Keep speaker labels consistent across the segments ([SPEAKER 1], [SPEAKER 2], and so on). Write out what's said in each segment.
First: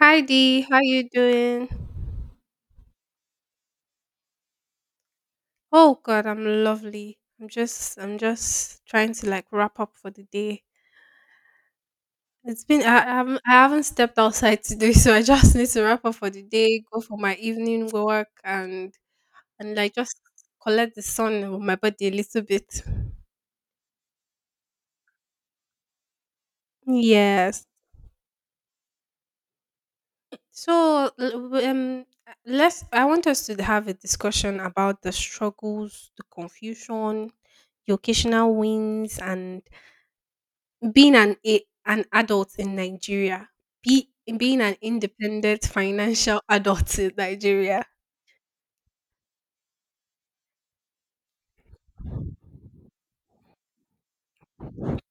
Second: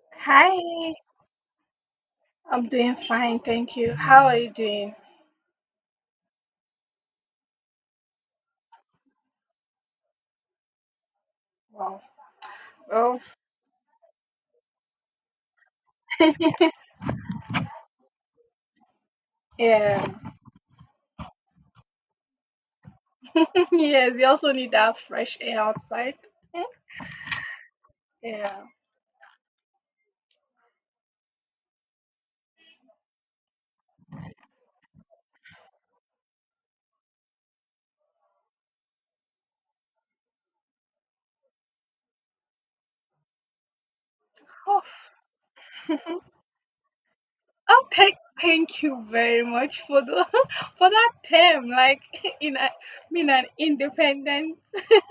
[SPEAKER 1] Hi
[SPEAKER 2] Hi,
[SPEAKER 1] Dee, how you doing?
[SPEAKER 2] I'm doing fine, thank you. How are you doing?
[SPEAKER 1] Oh God, I'm lovely. I'm just trying to like wrap up for the day.
[SPEAKER 2] Wow.
[SPEAKER 1] It's been I
[SPEAKER 2] Oh,
[SPEAKER 1] haven't stepped outside today, so I just need to wrap up for the day, go for my evening work, and like
[SPEAKER 2] yeah.
[SPEAKER 1] just collect the sun on my body a little bit.
[SPEAKER 2] Yes, you also need that fresh air outside. Mm,
[SPEAKER 1] Yes.
[SPEAKER 2] yeah.
[SPEAKER 1] So l- w- let's. I want us to have a discussion about the struggles, the confusion, the occasional wins, and being an adult in Nigeria, be being an
[SPEAKER 2] Oh,
[SPEAKER 1] independent financial adult in Nigeria.
[SPEAKER 2] thank you very much for the for that term, like in a, being an independent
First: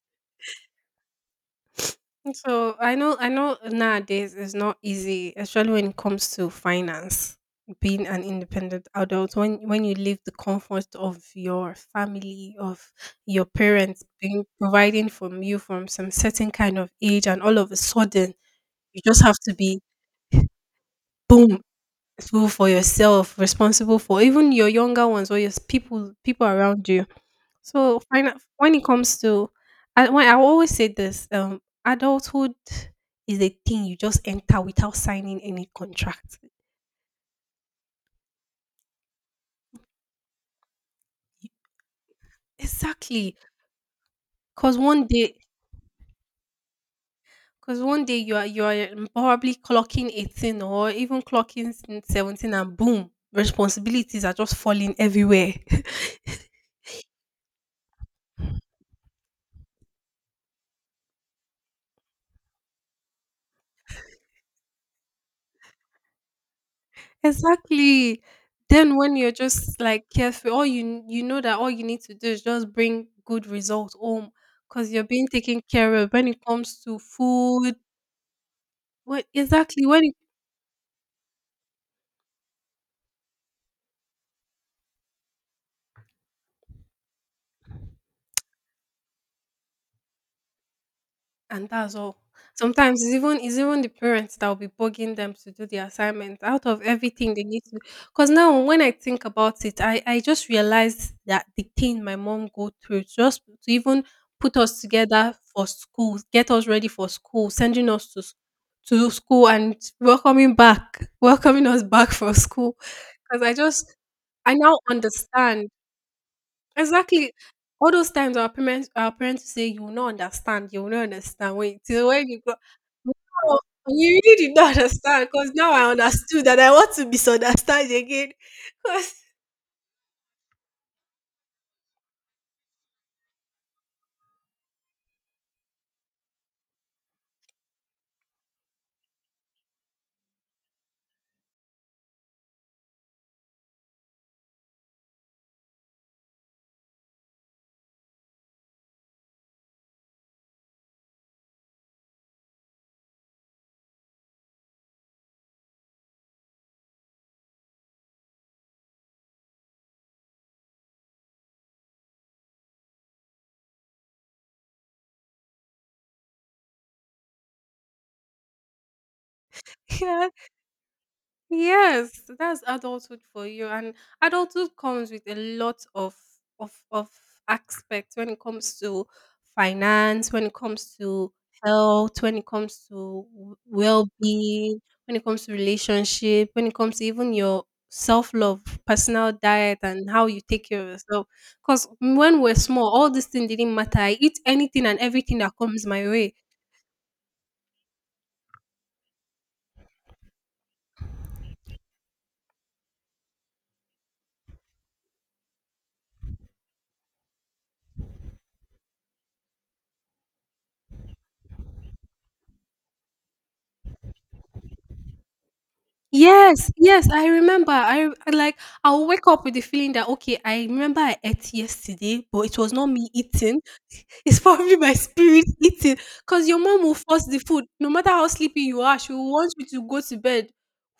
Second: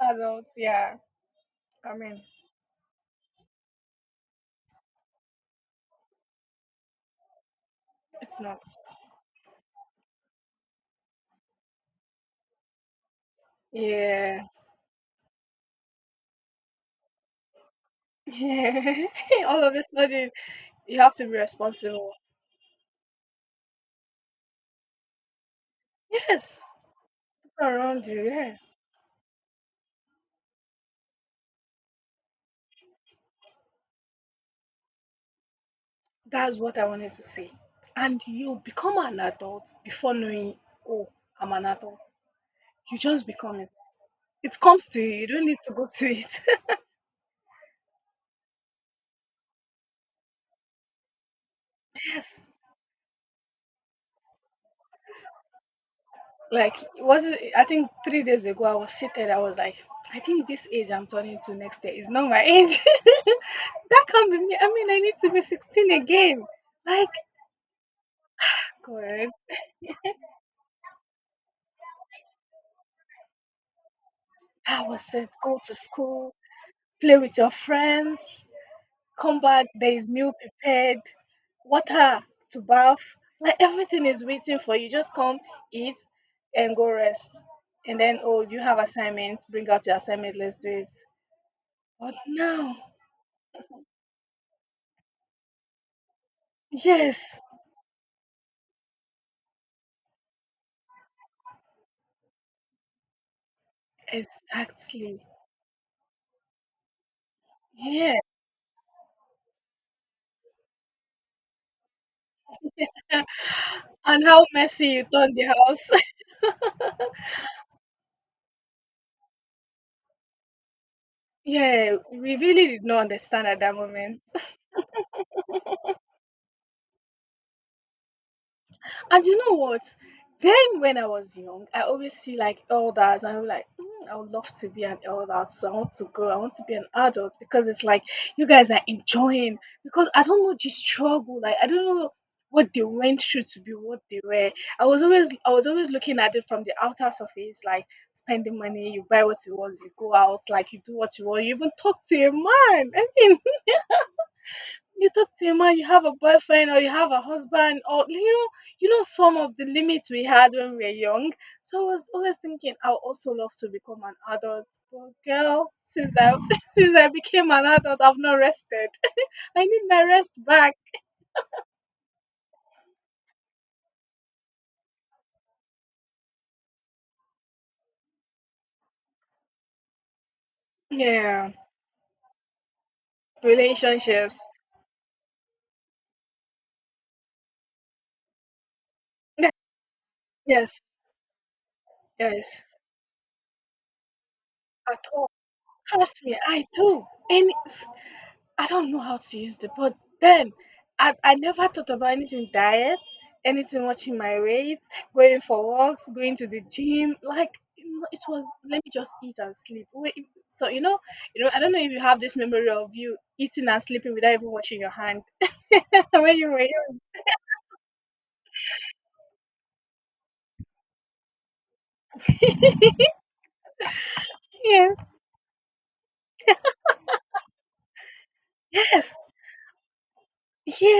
[SPEAKER 2] adult. Yeah. I mean,
[SPEAKER 1] So I know nowadays it's not easy, especially when it comes to finance. Being an
[SPEAKER 2] it's not.
[SPEAKER 1] independent adult, when you leave the comfort of your family, of your parents, being
[SPEAKER 2] Yeah.
[SPEAKER 1] providing from you from some certain kind of age, and all of a sudden you
[SPEAKER 2] Yeah.
[SPEAKER 1] just have to
[SPEAKER 2] All of
[SPEAKER 1] be
[SPEAKER 2] a sudden, you have to be
[SPEAKER 1] boom
[SPEAKER 2] responsible.
[SPEAKER 1] responsible for yourself, responsible for even your younger ones or your people
[SPEAKER 2] Yes.
[SPEAKER 1] around you.
[SPEAKER 2] People
[SPEAKER 1] So
[SPEAKER 2] around you, yeah.
[SPEAKER 1] when it comes to, I when I always say this, adulthood is a thing you just enter without signing any contract.
[SPEAKER 2] That's what I wanted to say. And you become an adult before knowing, oh, I'm an adult. You just
[SPEAKER 1] Exactly,
[SPEAKER 2] become it. It
[SPEAKER 1] because
[SPEAKER 2] comes to
[SPEAKER 1] one
[SPEAKER 2] you. You
[SPEAKER 1] day,
[SPEAKER 2] don't need to go to it.
[SPEAKER 1] because one day you are probably clocking 18 or even clocking
[SPEAKER 2] Yes.
[SPEAKER 1] 17, and boom, responsibilities are just falling everywhere.
[SPEAKER 2] Like it was I think 3 days ago I was seated, I was like, I think this age I'm turning to next year is not my age. That can't be me. I mean I need to be 16 again. Like
[SPEAKER 1] Exactly. Then when
[SPEAKER 2] God,
[SPEAKER 1] you're just like careful, all you you know that all you need to do is just bring good results home
[SPEAKER 2] I
[SPEAKER 1] because
[SPEAKER 2] was
[SPEAKER 1] you're being
[SPEAKER 2] said go
[SPEAKER 1] taken
[SPEAKER 2] to
[SPEAKER 1] care of when
[SPEAKER 2] school,
[SPEAKER 1] it comes to
[SPEAKER 2] play with your
[SPEAKER 1] food.
[SPEAKER 2] friends,
[SPEAKER 1] What
[SPEAKER 2] come back,
[SPEAKER 1] exactly
[SPEAKER 2] there is
[SPEAKER 1] when
[SPEAKER 2] meal prepared, water to bath, like everything is waiting for you. Just come, eat, and go rest. And then, oh, you have assignments, bring out your assignment, let's do it.
[SPEAKER 1] And that's
[SPEAKER 2] But
[SPEAKER 1] all.
[SPEAKER 2] now,
[SPEAKER 1] Sometimes it's even the parents that will be bugging them to do the assignment out of everything
[SPEAKER 2] yes,
[SPEAKER 1] they need to. Because now when I think about it, I just realized that the thing my mom go through just to even put us
[SPEAKER 2] exactly.
[SPEAKER 1] together for school, get us ready for school, sending us
[SPEAKER 2] Yeah.
[SPEAKER 1] to to school and welcoming back, welcoming us back for school. Because I just
[SPEAKER 2] And how
[SPEAKER 1] I now
[SPEAKER 2] messy you turned the
[SPEAKER 1] understand.
[SPEAKER 2] house.
[SPEAKER 1] Exactly. All those times our parents say you will not understand, you will not understand. Wait
[SPEAKER 2] Yeah,
[SPEAKER 1] till when
[SPEAKER 2] we
[SPEAKER 1] you grow,
[SPEAKER 2] really did not understand
[SPEAKER 1] no,
[SPEAKER 2] at that
[SPEAKER 1] you
[SPEAKER 2] moment.
[SPEAKER 1] really did not understand because now I understood that I want to misunderstand again. Because
[SPEAKER 2] And you know what? Then when I was young, I always see like elders, and I'm like, "Mm, I would love to be an elder. So I want to grow. I want to be an adult because it's like you guys are enjoying. Because I don't know the struggle. Like I don't know what they went through to be what they were. I was always looking at it from the outer surface, like spending money, you buy what you want, you go out, like you do what you want, you even talk to your man. I mean, you talk to your man, you have a boyfriend or you have a husband, or you know some of the limits we had when we were young. So I was always thinking I would also love to become an adult. But girl, since I since I became an adult, I've not rested. I need my rest back.
[SPEAKER 1] yes, that's adulthood for you. And adulthood comes with a lot of aspects when it comes to finance, when it comes to
[SPEAKER 2] Yeah.
[SPEAKER 1] health, when it comes to
[SPEAKER 2] Relationships.
[SPEAKER 1] well-being, when it comes to relationship, when it comes to even your self-love, personal diet and how you take
[SPEAKER 2] Yes,
[SPEAKER 1] care of yourself. Because when
[SPEAKER 2] yes.
[SPEAKER 1] we're small, all these things didn't matter. I eat anything and
[SPEAKER 2] At all.
[SPEAKER 1] everything that comes my
[SPEAKER 2] Trust
[SPEAKER 1] way.
[SPEAKER 2] me, I do. And I don't know how to use the but then I never thought about anything diet, anything watching my weights, going for walks, going to the gym. Like you know, it was let me just eat and sleep. Wait, so I don't know if you have this memory of you eating and sleeping without even washing your hand when you were
[SPEAKER 1] Yes,
[SPEAKER 2] young.
[SPEAKER 1] yes, I remember. I'll wake up with the feeling that okay, I remember I ate yesterday, but it was not me eating. It's probably my
[SPEAKER 2] Yes.
[SPEAKER 1] spirit eating. Cause your mom will force the food, no matter how sleepy you are, she
[SPEAKER 2] Yes.
[SPEAKER 1] will want you to go to bed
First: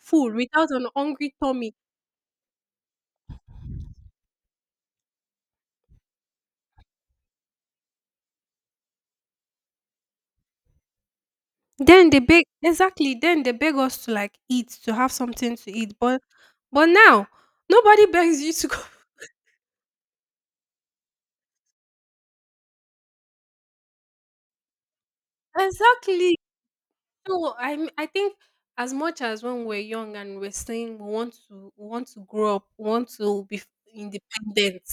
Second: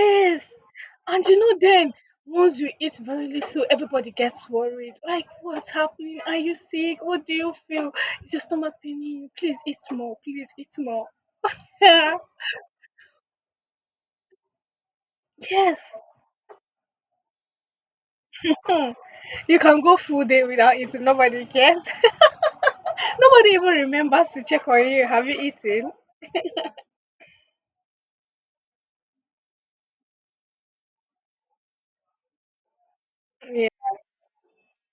[SPEAKER 1] full without an
[SPEAKER 2] And
[SPEAKER 1] hungry
[SPEAKER 2] you know
[SPEAKER 1] tummy.
[SPEAKER 2] then once you eat very little, everybody gets worried. Like, what's happening? Are you sick? What do you feel? Is your stomach paining you? Please eat more. Please eat more.
[SPEAKER 1] Then
[SPEAKER 2] Yeah.
[SPEAKER 1] they beg exactly. Then they beg us to like eat to have something to
[SPEAKER 2] Yes.
[SPEAKER 1] eat. But now nobody begs you to go.
[SPEAKER 2] Hmm. You can go full day without eating. Nobody cares. Nobody even remembers to check on you. Have you eaten?
[SPEAKER 1] Exactly. No, I think as much as when we're young and we're saying we want to grow up, we want to be
[SPEAKER 2] Yeah.
[SPEAKER 1] independent,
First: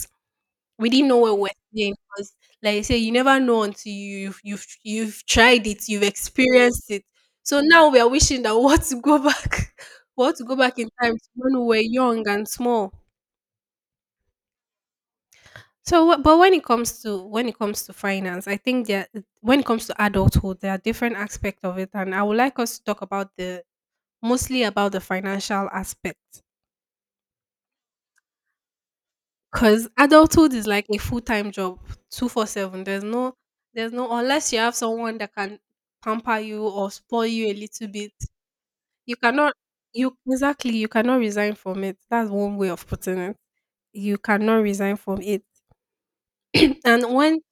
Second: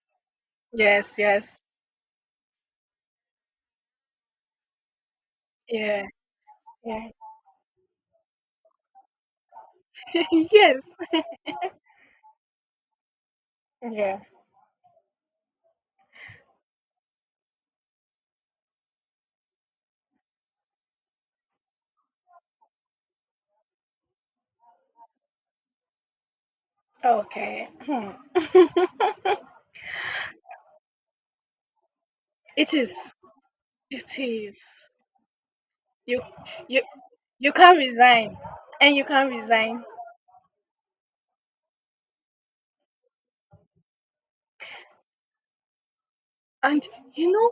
[SPEAKER 1] we didn't
[SPEAKER 2] Yes,
[SPEAKER 1] know what we're
[SPEAKER 2] yes.
[SPEAKER 1] saying because like I say, you never know until you've tried it, you've
[SPEAKER 2] Yeah.
[SPEAKER 1] experienced it.
[SPEAKER 2] Yeah.
[SPEAKER 1] So now we are wishing that we want to go back, we want to go back
[SPEAKER 2] Yes.
[SPEAKER 1] in time to when we were young and small.
[SPEAKER 2] Yeah.
[SPEAKER 1] So, but when it comes to finance, I think that when it comes to adulthood, there are different aspects of it, and I would like us to talk about the mostly about the financial aspect
[SPEAKER 2] Okay. Hmm.
[SPEAKER 1] because adulthood is like a full-time job
[SPEAKER 2] It
[SPEAKER 1] 24/7.
[SPEAKER 2] is.
[SPEAKER 1] There's no
[SPEAKER 2] It
[SPEAKER 1] Unless you
[SPEAKER 2] is.
[SPEAKER 1] have someone that can
[SPEAKER 2] you
[SPEAKER 1] pamper you
[SPEAKER 2] you
[SPEAKER 1] or spoil you
[SPEAKER 2] you
[SPEAKER 1] a
[SPEAKER 2] can't
[SPEAKER 1] little bit,
[SPEAKER 2] resign and you
[SPEAKER 1] you
[SPEAKER 2] can't
[SPEAKER 1] cannot
[SPEAKER 2] resign.
[SPEAKER 1] you exactly, you cannot resign from it. That's one way of putting it. You cannot resign from it.
[SPEAKER 2] And
[SPEAKER 1] And
[SPEAKER 2] you
[SPEAKER 1] when
[SPEAKER 2] know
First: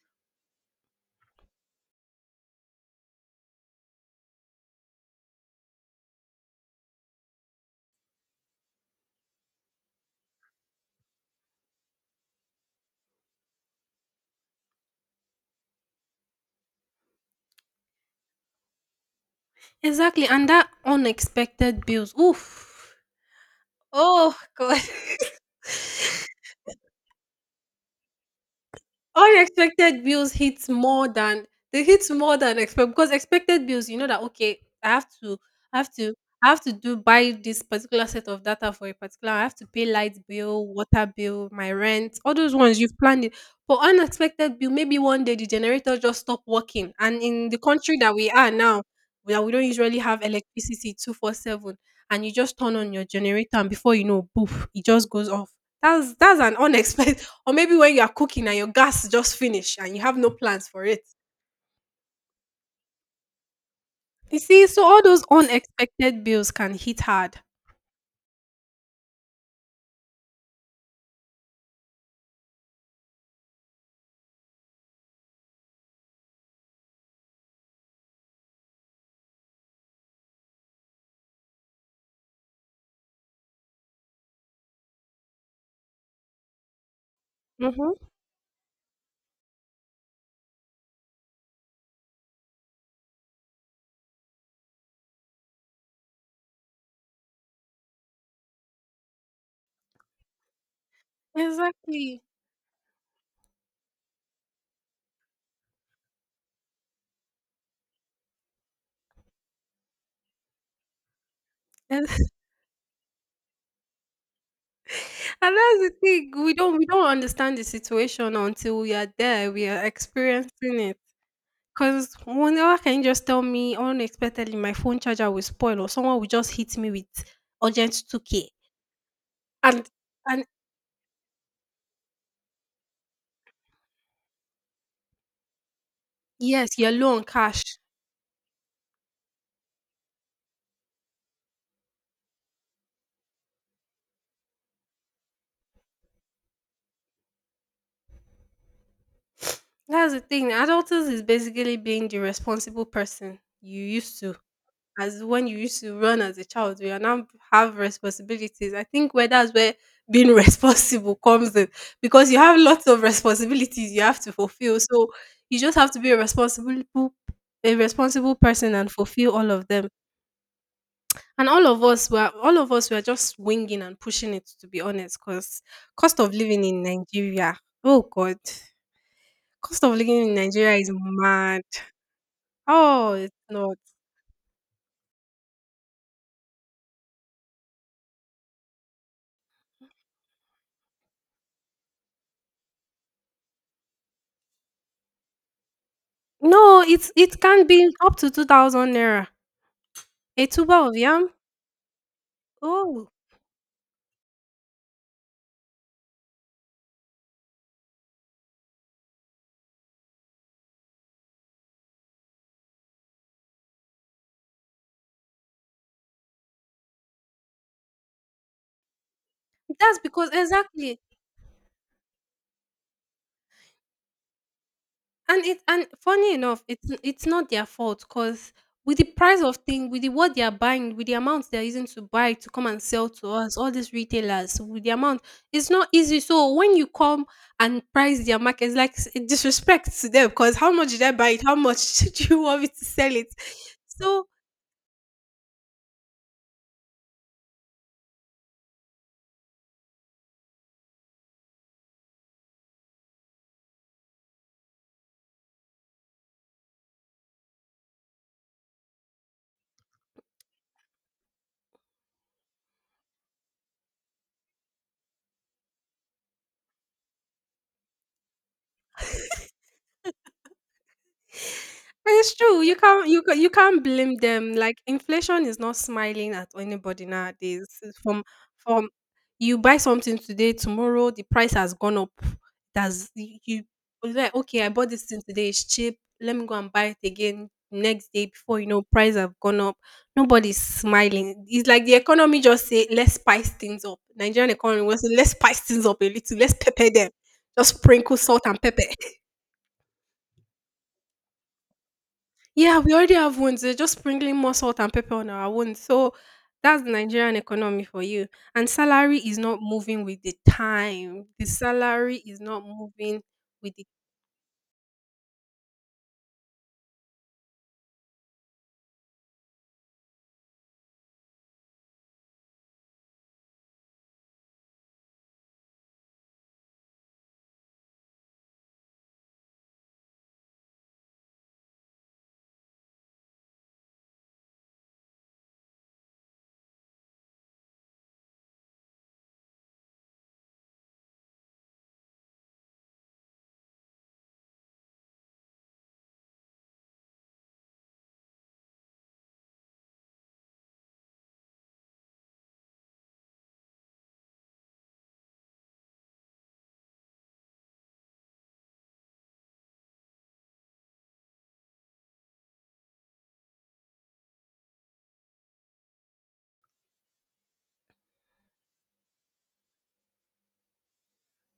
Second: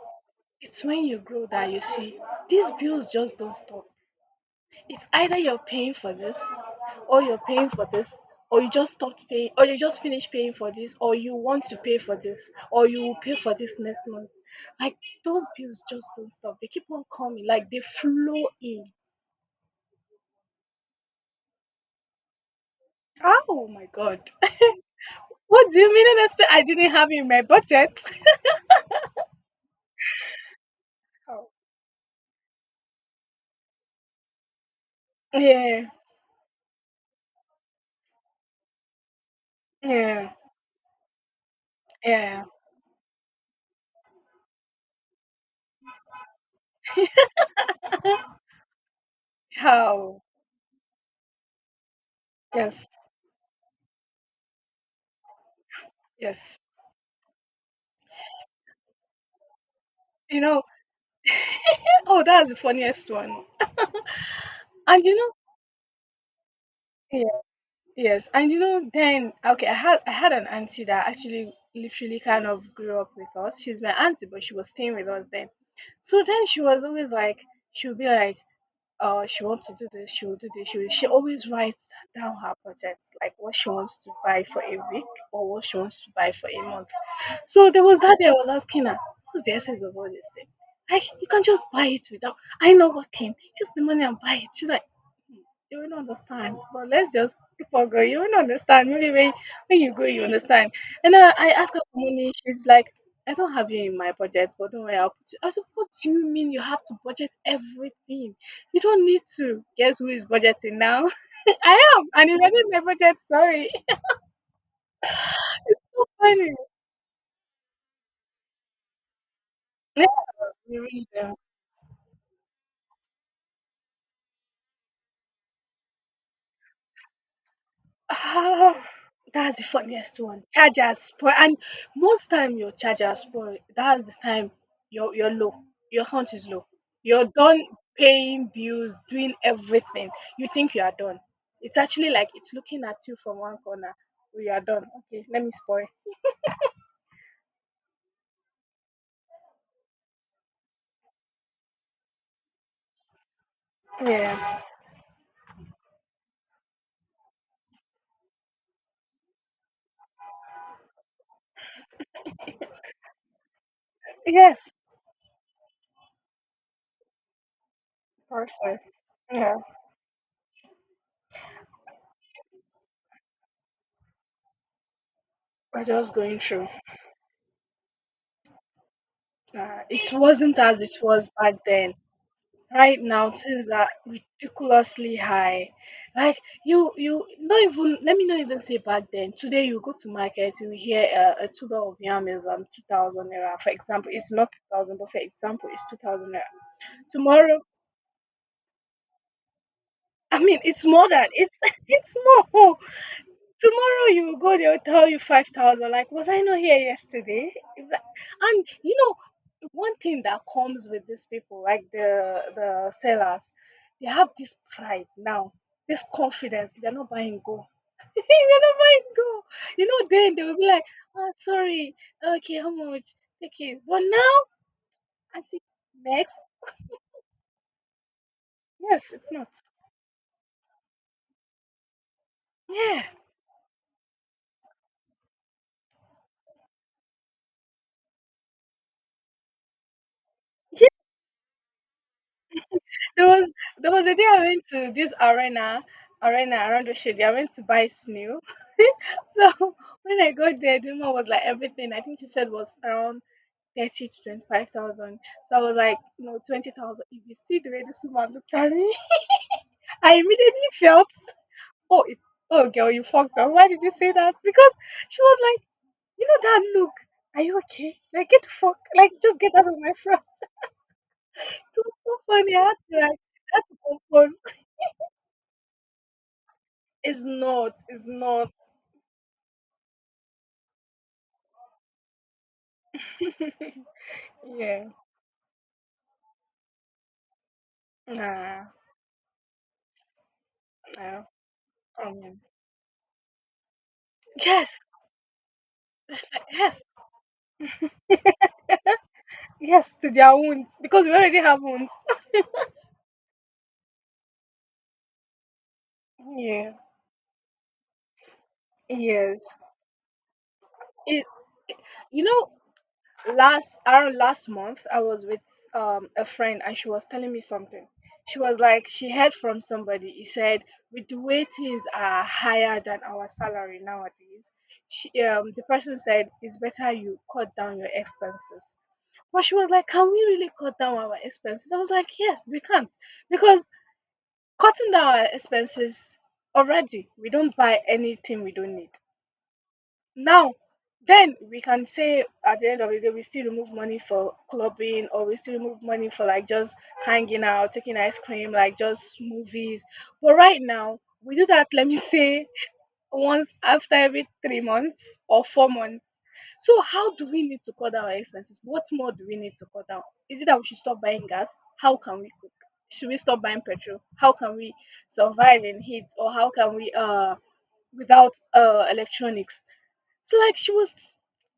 [SPEAKER 2] it's when you grow that you see these bills just don't stop. It's either you're paying for this or you're paying for this, or you just stopped paying, or you just finished paying for this, or you want to pay for this, or you will pay for this next month. Like those bills just don't stop, they keep on coming, like they flow in.
[SPEAKER 1] exactly, and that unexpected bills, oof,
[SPEAKER 2] Oh my god.
[SPEAKER 1] oh god.
[SPEAKER 2] What do you mean unexpected? I didn't have it in my budget.
[SPEAKER 1] Unexpected bills hits more than
[SPEAKER 2] Oh.
[SPEAKER 1] They hit more than expect because expected bills, you know that okay, I have to, I
[SPEAKER 2] Yeah,
[SPEAKER 1] have to, I have to do buy this particular set of data for a particular. I have to pay light
[SPEAKER 2] yeah.
[SPEAKER 1] bill, water bill, my rent, all
[SPEAKER 2] Yeah.
[SPEAKER 1] those ones you've planned it. For unexpected bill, maybe one day the generator just stop working, and in the country that we are now, that we don't usually have
[SPEAKER 2] How?
[SPEAKER 1] electricity 24/7, and you just turn
[SPEAKER 2] Yes.
[SPEAKER 1] on your generator, and before you know, poof, it just goes off. That's an
[SPEAKER 2] Yes.
[SPEAKER 1] unexpected. Or maybe when you are cooking and your gas just finished and you have no
[SPEAKER 2] You know,
[SPEAKER 1] plans for it.
[SPEAKER 2] oh, that's the funniest one.
[SPEAKER 1] You see, so all
[SPEAKER 2] And you
[SPEAKER 1] those
[SPEAKER 2] know,
[SPEAKER 1] unexpected bills can hit hard.
[SPEAKER 2] yeah, yes, and you know, then okay, I had an auntie that actually literally kind of grew up with us. She's my auntie, but she was staying with us then. So then she was always like, she would be like, she wants to do this, she will do this. She, will, she always writes down her projects, like what she wants to buy for a week or what she wants to buy for a month. So there
[SPEAKER 1] Mm-hmm.
[SPEAKER 2] was that day I was asking her, what's the essence of all this thing? Like, you can't just buy it without, I know working, just the money and buy it. She's like, "Hmm, you will not understand, but let's just keep on going. You will not understand. Maybe when you go, you understand. And then I asked her for
[SPEAKER 1] Exactly.
[SPEAKER 2] money. She's like, I don't have you in my budget, but don't worry, I'll put you. I said, what do you mean you have to budget everything? You don't need to. Guess who is budgeting now? I am, and if I did my budget, sorry.
[SPEAKER 1] And that's
[SPEAKER 2] It's
[SPEAKER 1] the
[SPEAKER 2] so
[SPEAKER 1] thing. We
[SPEAKER 2] funny.
[SPEAKER 1] don't we don't understand the situation until we are there. We are
[SPEAKER 2] Yeah,
[SPEAKER 1] experiencing
[SPEAKER 2] you
[SPEAKER 1] it.
[SPEAKER 2] really don't.
[SPEAKER 1] Cause whenever can you just tell me unexpectedly my phone charger will spoil or someone will just hit me with urgent 2k.
[SPEAKER 2] Ah, that's the
[SPEAKER 1] And
[SPEAKER 2] funniest one.
[SPEAKER 1] and
[SPEAKER 2] Chargers spoil, and most time your charger spoil. That's the time you're low. Your account is low.
[SPEAKER 1] yes, you're low on
[SPEAKER 2] You're done
[SPEAKER 1] cash.
[SPEAKER 2] paying bills, doing everything. You think you are done. It's actually like it's looking at you from one corner. We are done. Okay, let me spoil.
[SPEAKER 1] That's the thing. Adulthood is basically being the responsible person you used to
[SPEAKER 2] Yeah.
[SPEAKER 1] as when you used to run as a child. You are now have responsibilities. I think where that's where being responsible comes in because you have lots of responsibilities you have to
[SPEAKER 2] Yes.
[SPEAKER 1] fulfill. So you just have to be a responsible
[SPEAKER 2] Oh,
[SPEAKER 1] person
[SPEAKER 2] sorry.
[SPEAKER 1] and fulfill all
[SPEAKER 2] Yeah.
[SPEAKER 1] of them. And all of us were just winging and pushing it, to be honest, because
[SPEAKER 2] We're just
[SPEAKER 1] cost of
[SPEAKER 2] going
[SPEAKER 1] living
[SPEAKER 2] through.
[SPEAKER 1] in Nigeria. Oh God. Cost of
[SPEAKER 2] It
[SPEAKER 1] living in
[SPEAKER 2] wasn't
[SPEAKER 1] Nigeria
[SPEAKER 2] as
[SPEAKER 1] is
[SPEAKER 2] it was back
[SPEAKER 1] mad.
[SPEAKER 2] then. Right
[SPEAKER 1] Oh,
[SPEAKER 2] now,
[SPEAKER 1] it's
[SPEAKER 2] things
[SPEAKER 1] not.
[SPEAKER 2] are ridiculously high. Like you not even let me not even say back then. Today, you go to market, you hear a tuber of yam is 2,000 naira. For example, it's not 2,000, but for example, it's 2,000 naira.
[SPEAKER 1] No, it's it
[SPEAKER 2] Tomorrow,
[SPEAKER 1] can be up to 2,000 naira.
[SPEAKER 2] I
[SPEAKER 1] A
[SPEAKER 2] mean,
[SPEAKER 1] tuber
[SPEAKER 2] it's
[SPEAKER 1] of
[SPEAKER 2] more than
[SPEAKER 1] yam?
[SPEAKER 2] it's it's more.
[SPEAKER 1] Oh,
[SPEAKER 2] Tomorrow you will go, they'll tell you 5,000, like was I not here yesterday? Is that- and you know one thing that comes with these people, like the sellers, they have this pride now, this confidence. They're not buying gold. They're not buying gold. You
[SPEAKER 1] that's
[SPEAKER 2] know
[SPEAKER 1] because
[SPEAKER 2] then they will be like,
[SPEAKER 1] exactly.
[SPEAKER 2] oh sorry, okay, how much, okay, but now I
[SPEAKER 1] And it
[SPEAKER 2] see
[SPEAKER 1] and funny
[SPEAKER 2] next.
[SPEAKER 1] enough, it's not their fault because with the
[SPEAKER 2] Yes, it's
[SPEAKER 1] price
[SPEAKER 2] not.
[SPEAKER 1] of thing, with the, what they are buying, with the amount they are using to buy to come and
[SPEAKER 2] Yeah.
[SPEAKER 1] sell to us, all these retailers, with the amount, it's not easy. So when you come and price their market, it's like disrespect to them because how much
[SPEAKER 2] Yeah.
[SPEAKER 1] did I buy it? How much do you want me to sell
[SPEAKER 2] there
[SPEAKER 1] it?
[SPEAKER 2] was there was a
[SPEAKER 1] So,
[SPEAKER 2] day I went to this arena around the shade, I went to buy snail. So when I got there, the woman was like everything. I think she said was around 30 to 25,000. So I was like, no, 20,000. If you see the way this woman looked at me, I immediately felt, oh, it, oh, girl, you fucked up. Why did you say that? Because she was like, you know that look. Are you okay? Like get the fuck, like just get out of my front. It was
[SPEAKER 1] but
[SPEAKER 2] so
[SPEAKER 1] it's
[SPEAKER 2] funny.
[SPEAKER 1] true. You
[SPEAKER 2] I had to
[SPEAKER 1] can't blame
[SPEAKER 2] compose.
[SPEAKER 1] them. Like inflation is not smiling at anybody
[SPEAKER 2] It's
[SPEAKER 1] nowadays.
[SPEAKER 2] not.
[SPEAKER 1] It's
[SPEAKER 2] It's not.
[SPEAKER 1] From you buy something today, tomorrow the price has gone up. That's you you- it's like okay, I
[SPEAKER 2] Yeah.
[SPEAKER 1] bought this thing today, it's cheap. Let me go and buy it again next day before you
[SPEAKER 2] Nah.
[SPEAKER 1] know price have gone up. Nobody's
[SPEAKER 2] No.
[SPEAKER 1] smiling. It's like the
[SPEAKER 2] Um.
[SPEAKER 1] economy just say let's spice things up. Nigerian economy
[SPEAKER 2] Yes.
[SPEAKER 1] was let's spice things up a little,
[SPEAKER 2] Respect.
[SPEAKER 1] let's
[SPEAKER 2] Yes.
[SPEAKER 1] pepper them. Just sprinkle salt and pepper.
[SPEAKER 2] Yes, to their wounds because we already have wounds.
[SPEAKER 1] Yeah, we already have wounds. They are just sprinkling more salt and pepper on our wounds. So
[SPEAKER 2] Yeah.
[SPEAKER 1] that's the Nigerian economy for you. And salary is
[SPEAKER 2] Yes.
[SPEAKER 1] not moving with the time.
[SPEAKER 2] It,
[SPEAKER 1] The salary
[SPEAKER 2] you
[SPEAKER 1] is
[SPEAKER 2] know,
[SPEAKER 1] not moving with
[SPEAKER 2] last
[SPEAKER 1] the
[SPEAKER 2] around last month, I was with a friend and she was telling me something. She was like, she heard from somebody. He said, with the way things are higher than our salary nowadays, the person said, it's better you cut down your expenses. But she was like, can we really cut down our expenses? I was like, yes, we can't because cutting down our expenses already, we don't buy anything we don't need. Now, then we can say at the end of the day, we still remove money for clubbing, or we still remove money for like just hanging out, taking ice cream, like just movies. But right now, we do that, let me say, once after every 3 months or 4 months. So how do we need to cut down our expenses? What more do we need to cut down? Is it that we should stop buying gas? How can we cook? Should we stop buying petrol? How can we survive in heat? Or how can we without electronics? So like she was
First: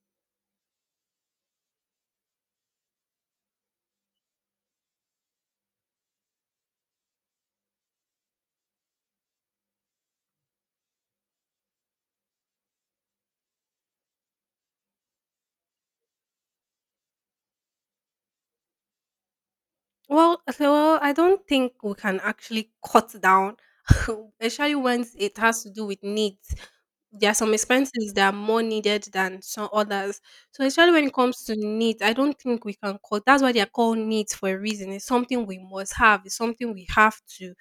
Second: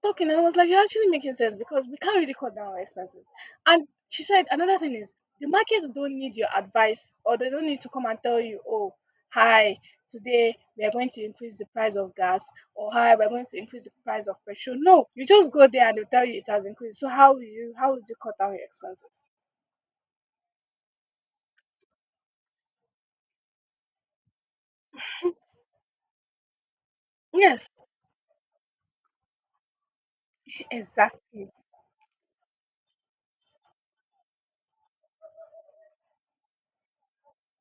[SPEAKER 2] talking and I was like, you're actually making sense because we can't really cut down our expenses. And she said another thing is the market don't need your advice, or they don't need to come and tell you, oh, hi, today we are going to increase the price of gas, or hi, we're going to increase the price of petrol. No, you just go there and they'll tell you it has increased. So how will you how would you cut down your expenses?
[SPEAKER 1] Well. Well, I don't think we can actually cut down, especially when it has to do with needs. There are some
[SPEAKER 2] Yes,
[SPEAKER 1] expenses that are more needed than some others. So especially when it comes
[SPEAKER 2] exactly.
[SPEAKER 1] to needs, I don't think we can cut. That's why they are called needs for a reason. It's something we must have. It's something we have to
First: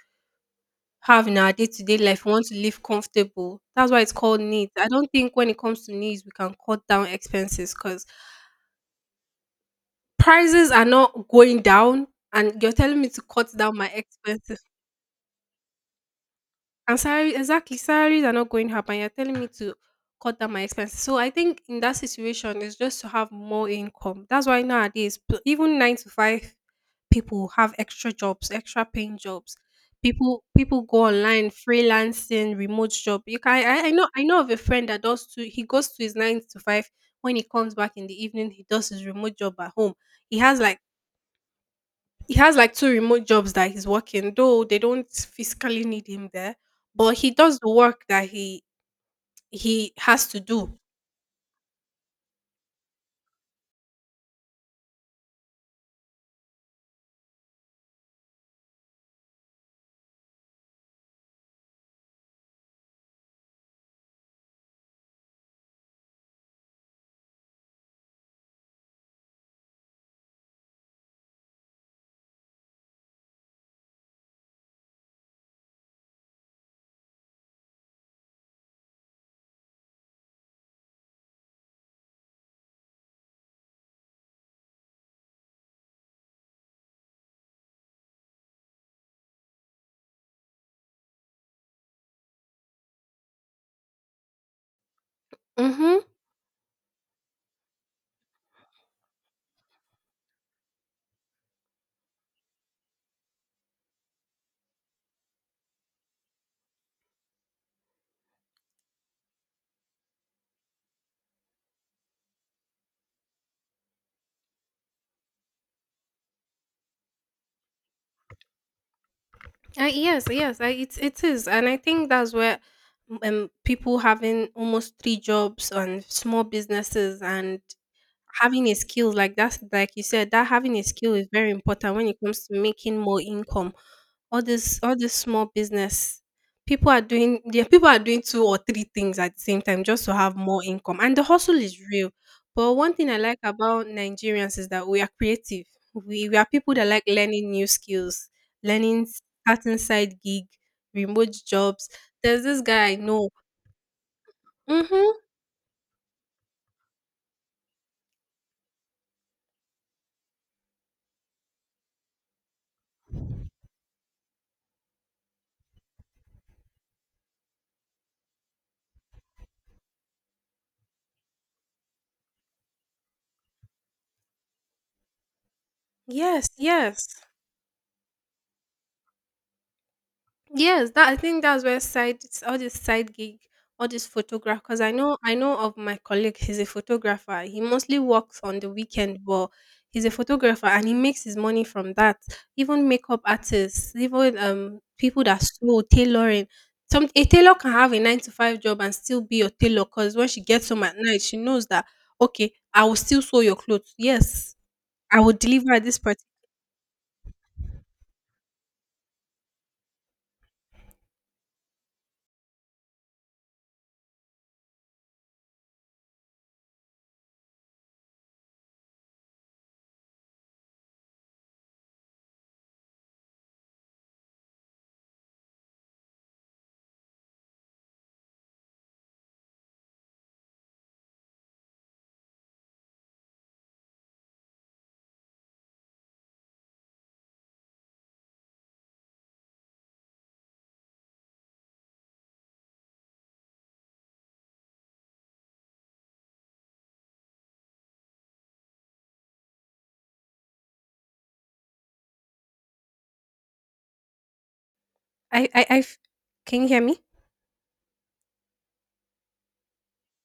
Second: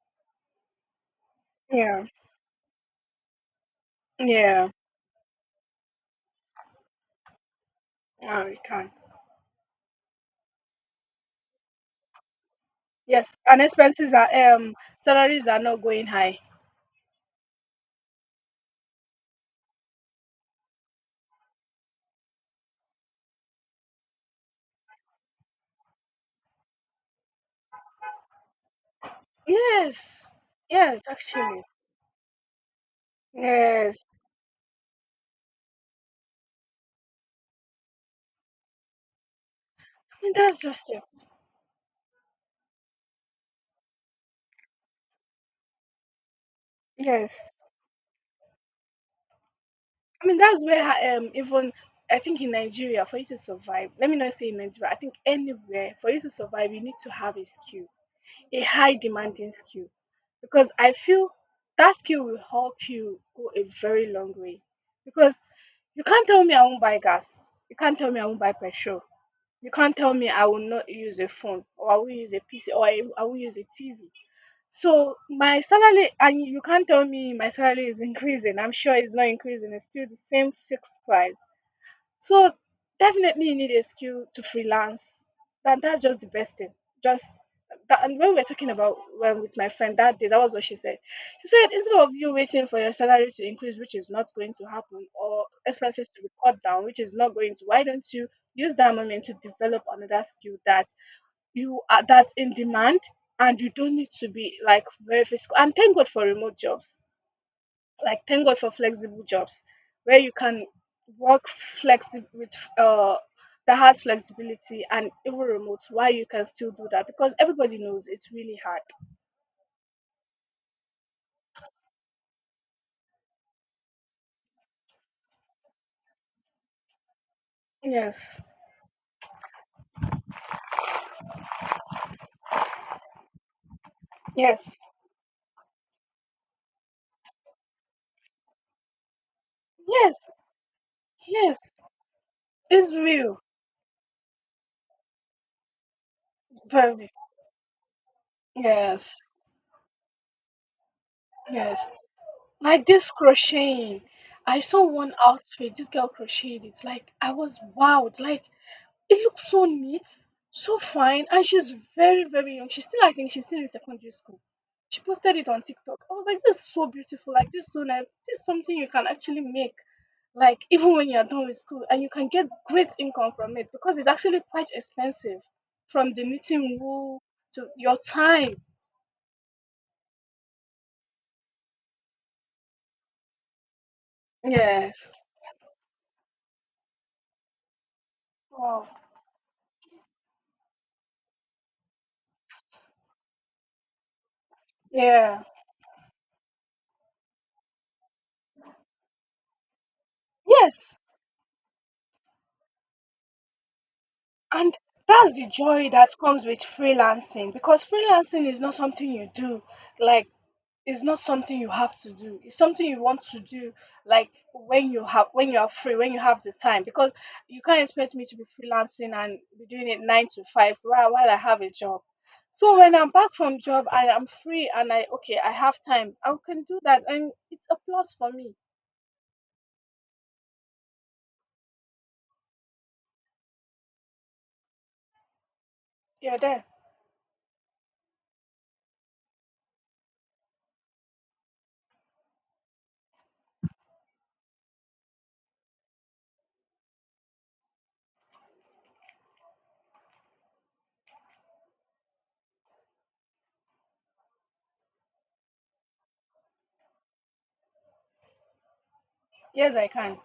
[SPEAKER 1] have in our day to day
[SPEAKER 2] Yeah.
[SPEAKER 1] life. We want to live comfortable. That's why it's called
[SPEAKER 2] Yeah.
[SPEAKER 1] needs. I don't think when it comes to needs, we can cut down expenses because
[SPEAKER 2] No, you can't.
[SPEAKER 1] prices are not going down. And you're telling me to
[SPEAKER 2] Yes,
[SPEAKER 1] cut
[SPEAKER 2] and
[SPEAKER 1] down my
[SPEAKER 2] expenses are
[SPEAKER 1] expenses.
[SPEAKER 2] salaries are not going high.
[SPEAKER 1] And salary exactly, salaries are not going up, and you're telling me to cut down my expenses. So I think in that situation, it's just to have more income. That's why nowadays, even nine to five people have extra jobs, extra paying jobs.
[SPEAKER 2] Yes,
[SPEAKER 1] People
[SPEAKER 2] yes,
[SPEAKER 1] go online
[SPEAKER 2] actually,
[SPEAKER 1] freelancing, remote job. You can I, I
[SPEAKER 2] yes.
[SPEAKER 1] know I know of a friend that does two. He goes to his nine to five. When he comes back in the evening, he does his remote job at home.
[SPEAKER 2] I mean,
[SPEAKER 1] He
[SPEAKER 2] that's
[SPEAKER 1] has like
[SPEAKER 2] just it.
[SPEAKER 1] he has like two remote jobs that he's working, though they don't physically need him there, but he
[SPEAKER 2] Yes,
[SPEAKER 1] does the work that he has
[SPEAKER 2] I mean
[SPEAKER 1] to
[SPEAKER 2] that's
[SPEAKER 1] do.
[SPEAKER 2] where I even I think in Nigeria for you to survive. Let me not say in Nigeria. I think anywhere for you to survive, you need to have a skill, a high demanding skill, because I feel that skill will help you go a very long way. Because you can't tell me I won't buy gas. You can't tell me I won't buy petrol. You can't tell me I will not use a phone or I will use a PC or I will use a TV. So my salary, and you can't tell me my salary is increasing. I'm sure it's not increasing. It's still the same fixed price. So definitely you need a skill to freelance. That's just the best thing. Just that, and when we're talking about when with my friend that day, that was what she said. She said instead of you waiting for your salary to increase, which is not going to happen, or
[SPEAKER 1] Mm-hmm.
[SPEAKER 2] expenses to be cut down, which is not going to, why don't you use that moment to develop another skill that's in demand, and you don't need to be like very physical. And thank God for remote jobs, like thank God for flexible jobs where you can work flexi with uh that, has flexibility and even remote, why you can still do that because everybody knows it's really hard.
[SPEAKER 1] Yes, yes, it it is, and I think that's where people having almost three jobs and small businesses and
[SPEAKER 2] Yes,
[SPEAKER 1] having a skill like that, like you said, that having a skill is very important when it comes to making more income. All this
[SPEAKER 2] yes,
[SPEAKER 1] all this small business people are doing, yeah, people are doing two or three things at the same time just to
[SPEAKER 2] yes,
[SPEAKER 1] have more income. And the hustle
[SPEAKER 2] yes,
[SPEAKER 1] is real. But
[SPEAKER 2] it's
[SPEAKER 1] one thing I like
[SPEAKER 2] real,
[SPEAKER 1] about Nigerians is that we are creative. We are people that like
[SPEAKER 2] very,
[SPEAKER 1] learning new skills, learning,
[SPEAKER 2] yes,
[SPEAKER 1] starting side gig, remote
[SPEAKER 2] yes.
[SPEAKER 1] jobs. There's this
[SPEAKER 2] Like
[SPEAKER 1] guy I
[SPEAKER 2] this
[SPEAKER 1] know.
[SPEAKER 2] crocheting, I saw
[SPEAKER 1] Mm-hmm.
[SPEAKER 2] one outfit this girl crocheted, it, like I was wowed, like, it looks so neat, so fine, and she's very, very young. She's still, I think, she's still in secondary school. She posted it on TikTok. I was like, this is so beautiful, like this is so nice. This is something you can actually make, like even when you're done with school, and you can get great income from it because it's actually quite expensive, from the
[SPEAKER 1] Yes,
[SPEAKER 2] knitting
[SPEAKER 1] yes.
[SPEAKER 2] wool to your time.
[SPEAKER 1] Yes, that I think that's where side, all this side gig, all this photograph. Because I
[SPEAKER 2] Yes.
[SPEAKER 1] know I know of my colleague. He's a photographer. He mostly works on the
[SPEAKER 2] Wow.
[SPEAKER 1] weekend, but he's a photographer and he makes his money from that. Even makeup artists, even people that
[SPEAKER 2] Yeah.
[SPEAKER 1] sew, tailoring. Some a tailor can have a nine to five job and still be your tailor. Because when she gets home at
[SPEAKER 2] Yes.
[SPEAKER 1] night, she knows that okay, I will still sew your clothes. Yes,
[SPEAKER 2] And
[SPEAKER 1] I will
[SPEAKER 2] that's the
[SPEAKER 1] deliver at
[SPEAKER 2] joy
[SPEAKER 1] this
[SPEAKER 2] that
[SPEAKER 1] part.
[SPEAKER 2] comes with freelancing, because freelancing is not something you do, like it's not something you have to do, it's something you want to do, like when you have, when you are free, when you have the time, because you can't expect me to be freelancing and be doing it nine to five while I have a job. So when I'm back from job, I am free and I, okay, I have time, I can do that, and it's a plus for me. You're there?
[SPEAKER 1] I I I f- can you hear me?
[SPEAKER 2] Yes, I can.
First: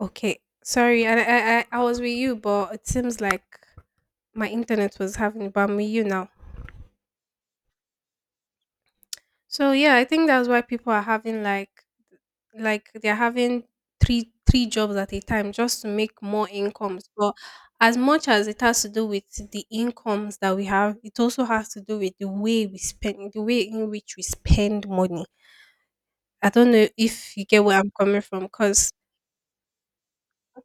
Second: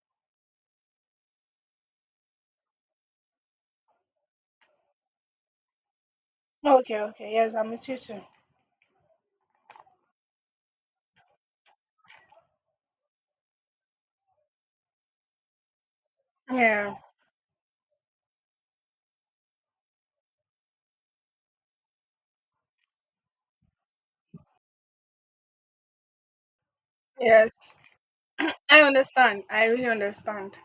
[SPEAKER 1] Okay, sorry, and I was with you, but it seems like my internet was having, but I'm with you now.
[SPEAKER 2] Okay, okay, yes, I'm with you too.
[SPEAKER 1] So yeah, I think that's why people are having like they're having three jobs at a time just to make more
[SPEAKER 2] Yeah.
[SPEAKER 1] incomes. But as much as it has to do with the incomes that we have, it also has to do with the way we spend, the way in which we spend money. I don't know if you
[SPEAKER 2] Yes,
[SPEAKER 1] get where I'm coming from,
[SPEAKER 2] i
[SPEAKER 1] because
[SPEAKER 2] understand i really understand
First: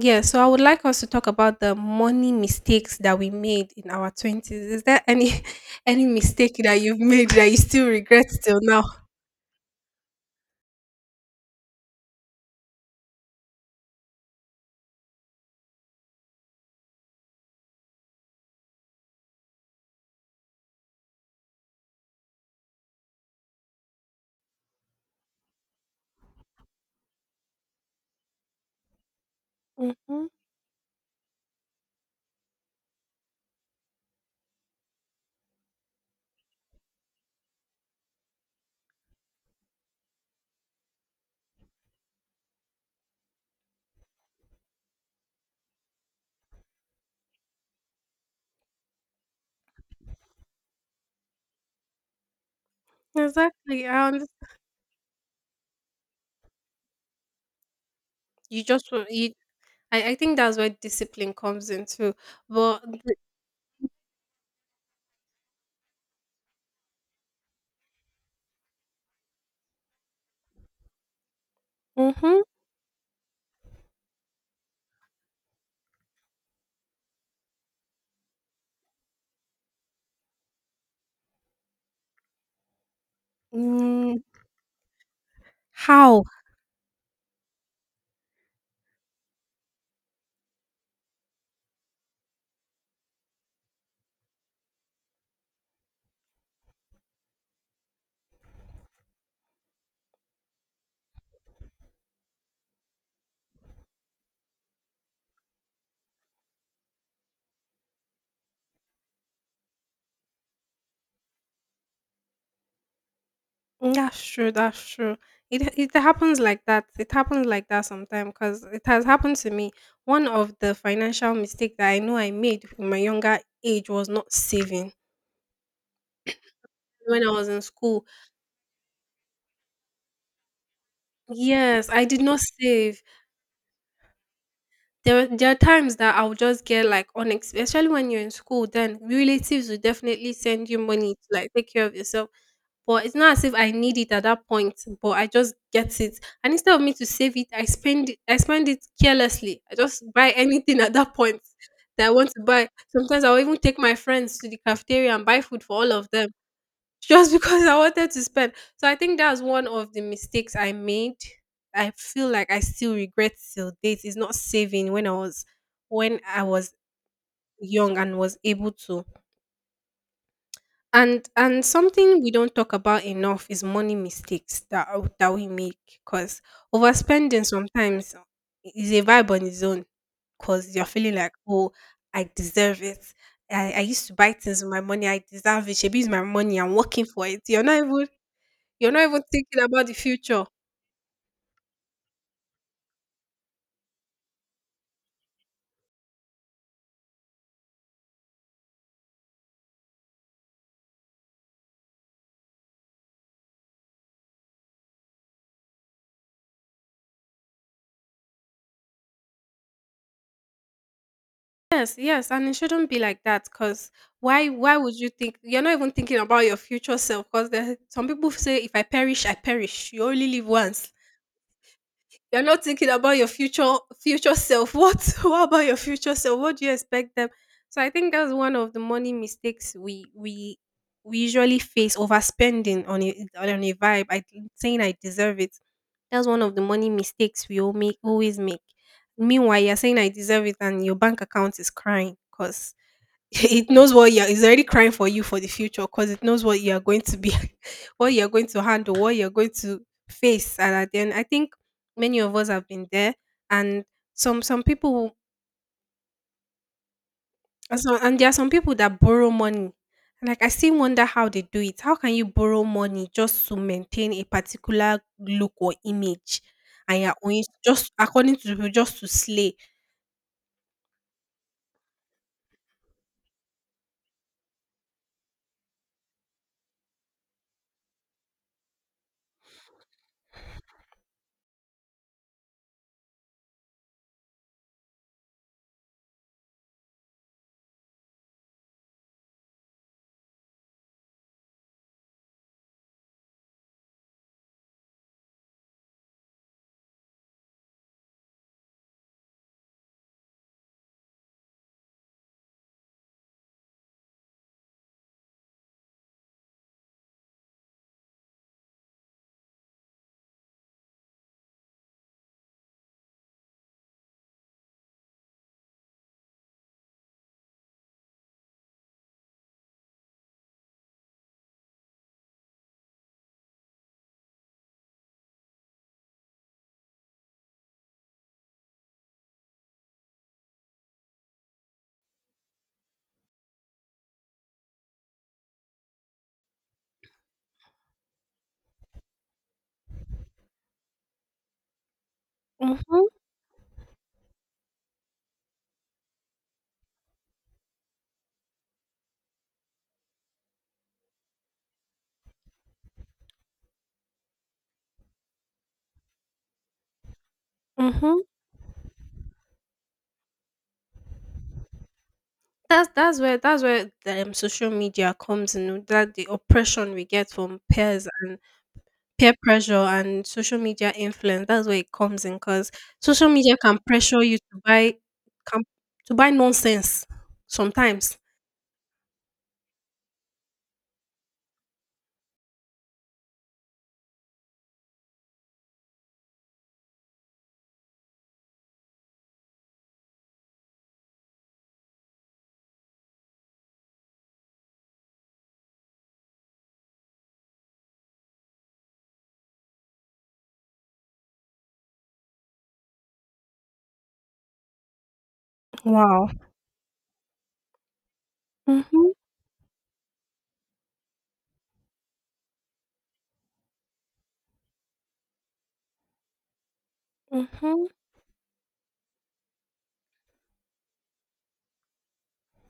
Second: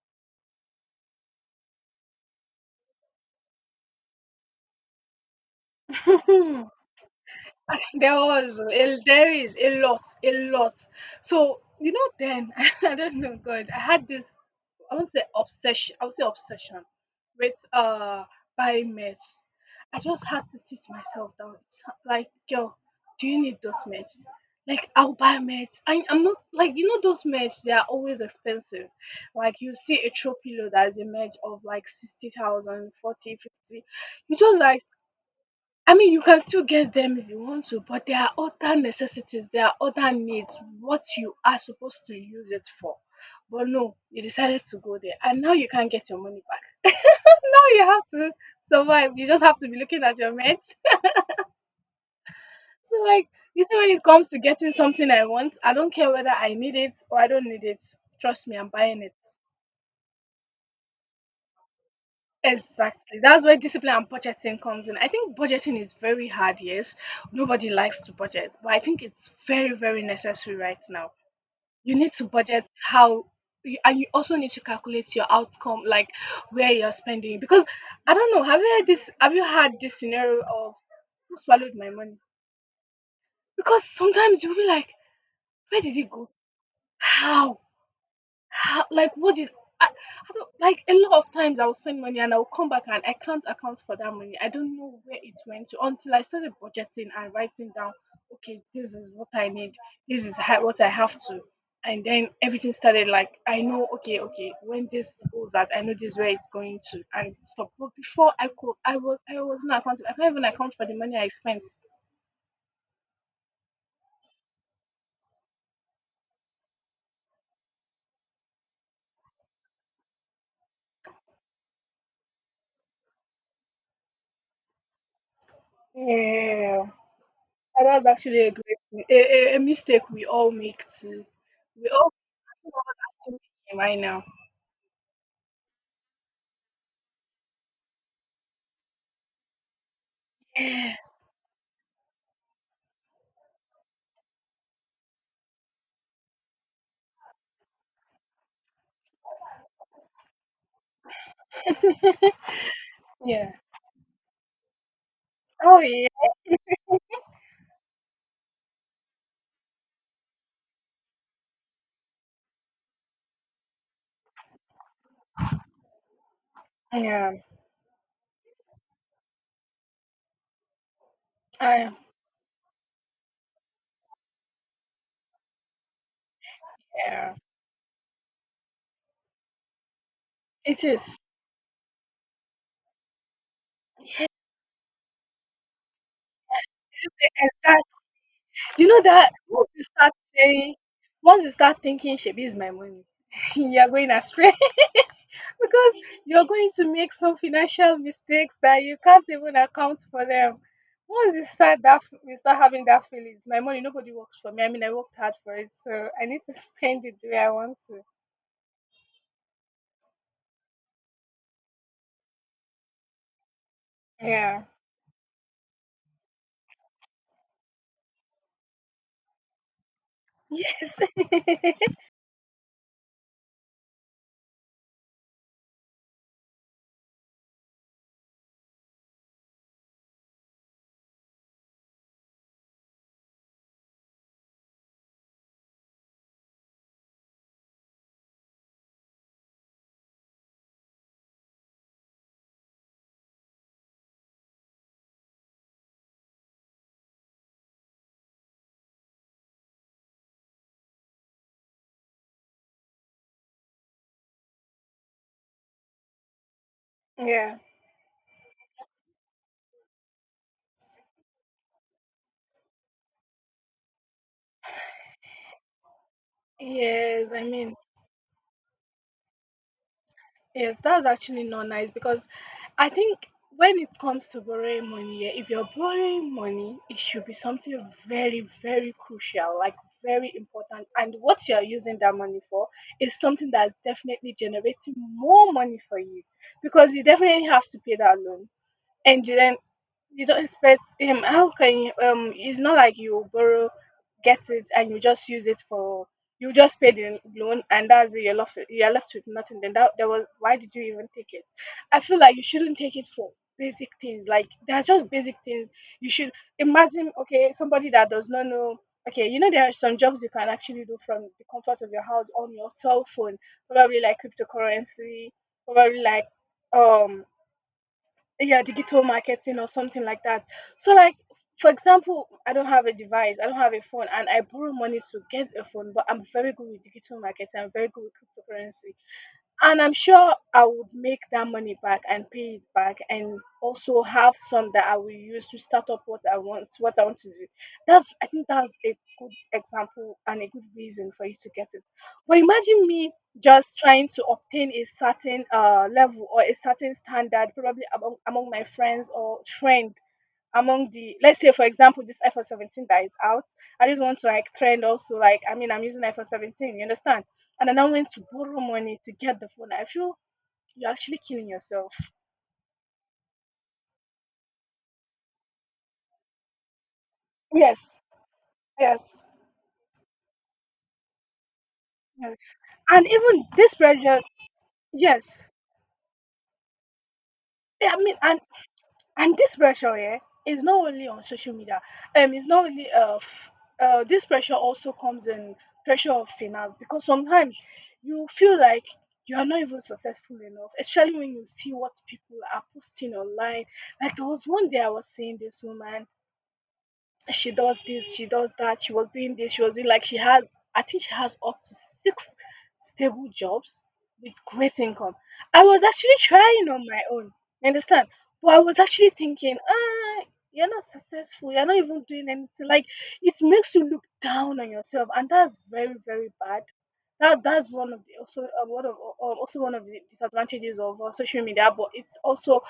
[SPEAKER 1] yeah, so I would like us to talk about the money mistakes that we made in our 20s. Is there any any mistake that you've made that you still
[SPEAKER 2] There
[SPEAKER 1] regret
[SPEAKER 2] was
[SPEAKER 1] till now?
[SPEAKER 2] a, there is a lot, a lot. So you know, then I don't know, God, I had this. I would say obsession with buying meds. I just had to sit myself down. It's like, girl, do you need those meds? Like, I'll buy meds. I'm not like, you know, those meds, they are always expensive. Like you see a
[SPEAKER 1] Hmm.
[SPEAKER 2] throw pillow that is a med of like sixty thousand forty fifty. 40, 50. You just like, I mean, you can still get them if you want to, but there are other necessities, there are other needs, what you are supposed to use it for. But no, you decided to go there, and now you can't get your money back. now you have to survive. You just have to be looking at your mates. So, like, you see,
[SPEAKER 1] Exactly.
[SPEAKER 2] when it comes to getting something I want, I don't care whether I need it or I don't need it. Trust me,
[SPEAKER 1] You
[SPEAKER 2] I'm
[SPEAKER 1] just
[SPEAKER 2] buying
[SPEAKER 1] wa-
[SPEAKER 2] it.
[SPEAKER 1] you, I think that's where discipline comes in too. But
[SPEAKER 2] Exactly. That's where discipline and budgeting comes in. I think budgeting is very hard, yes. Nobody likes to budget, but I think it's very, very necessary right now. You need to
[SPEAKER 1] mm-hmm,
[SPEAKER 2] budget and you also need to calculate your outcome, like where you're spending. Because I don't know, have you had this scenario of who swallowed my money? Because
[SPEAKER 1] mm,
[SPEAKER 2] sometimes you'll be like, where did it
[SPEAKER 1] how?
[SPEAKER 2] go? How? How, like, what did I don't, like, a lot of times I will spend money and I will come back and I can't account for that money. I don't know where it went to until I started budgeting and writing down, "Okay, this is what I need. This is ha what I have to." And then everything started, like, I know, okay, okay, when this goes out, I know this is where it's going to and stuff. But before I could, I was not accountable. I can't even account for the money I spent.
[SPEAKER 1] Mm, that's true. That's true. It happens like that. It happens like that sometimes because it has happened to me. One of the financial mistake that I know I made in my younger age was not saving,
[SPEAKER 2] Yeah.
[SPEAKER 1] when I was in
[SPEAKER 2] And that's
[SPEAKER 1] school.
[SPEAKER 2] actually a great a mistake we all make too.
[SPEAKER 1] Yes,
[SPEAKER 2] We
[SPEAKER 1] I
[SPEAKER 2] all,
[SPEAKER 1] did not
[SPEAKER 2] I think all of
[SPEAKER 1] save.
[SPEAKER 2] us still making right now.
[SPEAKER 1] There are times that I'll just get like unex especially when you're in school, then relatives will definitely send you money to like take care of yourself. But it's not as if I need it at that point, but I just get it. And instead of me to save it, I spend it carelessly. I just buy anything at that point that I want to buy. Sometimes I'll
[SPEAKER 2] Yeah.
[SPEAKER 1] even take my friends to the cafeteria and buy food for
[SPEAKER 2] Oh
[SPEAKER 1] all of
[SPEAKER 2] yeah.
[SPEAKER 1] them, just because I wanted to spend. So I think that's one of the mistakes I made. I feel like I still regret till date is not saving when I was
[SPEAKER 2] Yeah.
[SPEAKER 1] young and was able to. And
[SPEAKER 2] I,
[SPEAKER 1] something we don't talk about enough is money mistakes that that we make, because
[SPEAKER 2] yeah.
[SPEAKER 1] overspending sometimes is a vibe on its own, because
[SPEAKER 2] It
[SPEAKER 1] you're
[SPEAKER 2] is. It's
[SPEAKER 1] feeling
[SPEAKER 2] just
[SPEAKER 1] like, oh, I deserve it. I used to buy things with my money. I deserve it. Maybe it's my money. I'm working for
[SPEAKER 2] the
[SPEAKER 1] it. You're not
[SPEAKER 2] exact.
[SPEAKER 1] even,
[SPEAKER 2] You
[SPEAKER 1] you're
[SPEAKER 2] know
[SPEAKER 1] not even
[SPEAKER 2] that
[SPEAKER 1] thinking
[SPEAKER 2] once you
[SPEAKER 1] about the
[SPEAKER 2] start
[SPEAKER 1] future.
[SPEAKER 2] saying, once you start thinking, "Shebi is my money," you are going astray, because you're going to make some financial mistakes that you can't even account for them. Once you start that, you start having that feeling. It's my money. Nobody works for me. I mean, I worked hard for it, so I need to spend it the way I want to.
[SPEAKER 1] Yes, yes, and it shouldn't be like that because why
[SPEAKER 2] Yeah.
[SPEAKER 1] why would you think? You're not even thinking about your future self. Because there some people say if I perish, I perish. You only live once.
[SPEAKER 2] Yes.
[SPEAKER 1] You're not thinking about your future self. What about your future self? What do you expect them? So I think that's one of the money mistakes we usually face, overspending on a vibe, I saying I deserve it. That's one of the money mistakes we all make, always make. Meanwhile, you're saying I deserve it, and your bank account is crying because it knows what you're. It's already crying for you for the future because it knows what you are going to be, what you are going to handle, what you are going to face. And at the end, I think many of us have been there, and some people,
[SPEAKER 2] yeah.
[SPEAKER 1] and so, and there are some people that borrow money. And like I still wonder how they do it. How can you borrow money just to maintain a particular look or image, and you're
[SPEAKER 2] Yes. I
[SPEAKER 1] owing
[SPEAKER 2] mean,
[SPEAKER 1] just according to people just to slay?
[SPEAKER 2] yes, that's actually not nice because I think when it comes to borrowing money, yeah, if you're borrowing money, it should be something very, very crucial, like very important. And what you're using that money for is something that's definitely generating more money for you, because you definitely have to pay that loan, and then you don't expect him. How can you? It's not like you borrow, get it, and you just use it for. You just pay the loan, and that's it. You're left with nothing. Then that was, why did you even take it? I feel like you shouldn't take it for basic things. Like they're just basic things. You should imagine. Okay, somebody that does not know. Okay, you know there are some jobs you can actually do from the comfort of your house on your cell phone. Probably like cryptocurrency. Probably like um yeah, digital marketing or something like that. So like, for example, I don't have a device, I don't have a phone, and I borrow money to get a phone, but I'm very good with digital marketing, I'm very good with cryptocurrency, and I'm sure I would make that money back and pay it back and also have some that I will use to start up what I want to do. That's, I think that's a good example and a good reason for you to get it. But imagine
[SPEAKER 1] Mm-hmm,
[SPEAKER 2] me just trying to obtain a certain level or a certain standard, probably among my friends or trend among, the let's say for example this iPhone 17 that is out. I just want to like trend also, like, I mean, I'm using iPhone 17, you understand, and I now went
[SPEAKER 1] mm-hmm.
[SPEAKER 2] to borrow money to get the phone, I feel you're actually killing yourself.
[SPEAKER 1] That's where the social media comes in. That the oppression we get from
[SPEAKER 2] Yes,
[SPEAKER 1] peers and
[SPEAKER 2] yes,
[SPEAKER 1] peer pressure and social media influence, that's where it comes in.
[SPEAKER 2] yes.
[SPEAKER 1] Cause
[SPEAKER 2] And
[SPEAKER 1] social
[SPEAKER 2] even
[SPEAKER 1] media
[SPEAKER 2] this
[SPEAKER 1] can
[SPEAKER 2] pressure,
[SPEAKER 1] pressure you to buy,
[SPEAKER 2] yes,
[SPEAKER 1] can to buy nonsense
[SPEAKER 2] I mean,
[SPEAKER 1] sometimes.
[SPEAKER 2] and this pressure here is not only on social media. It's not only this pressure, also comes in, pressure of finance, because sometimes you feel like you are not even successful enough, especially when you see what people are posting online. Like there was one day I was seeing this woman, she does this, she does that, she was doing this, she was doing like she has I think she has up to six stable jobs with great income. I was actually
[SPEAKER 1] Wow.
[SPEAKER 2] trying on my own, you understand? But I was actually
[SPEAKER 1] Mhm,
[SPEAKER 2] thinking, ah, you're not successful, you're not even doing anything. Like it makes you look down on yourself, and that's very, very bad. That's
[SPEAKER 1] mhm.
[SPEAKER 2] one of the also one of also one of the disadvantages of social media, but it's also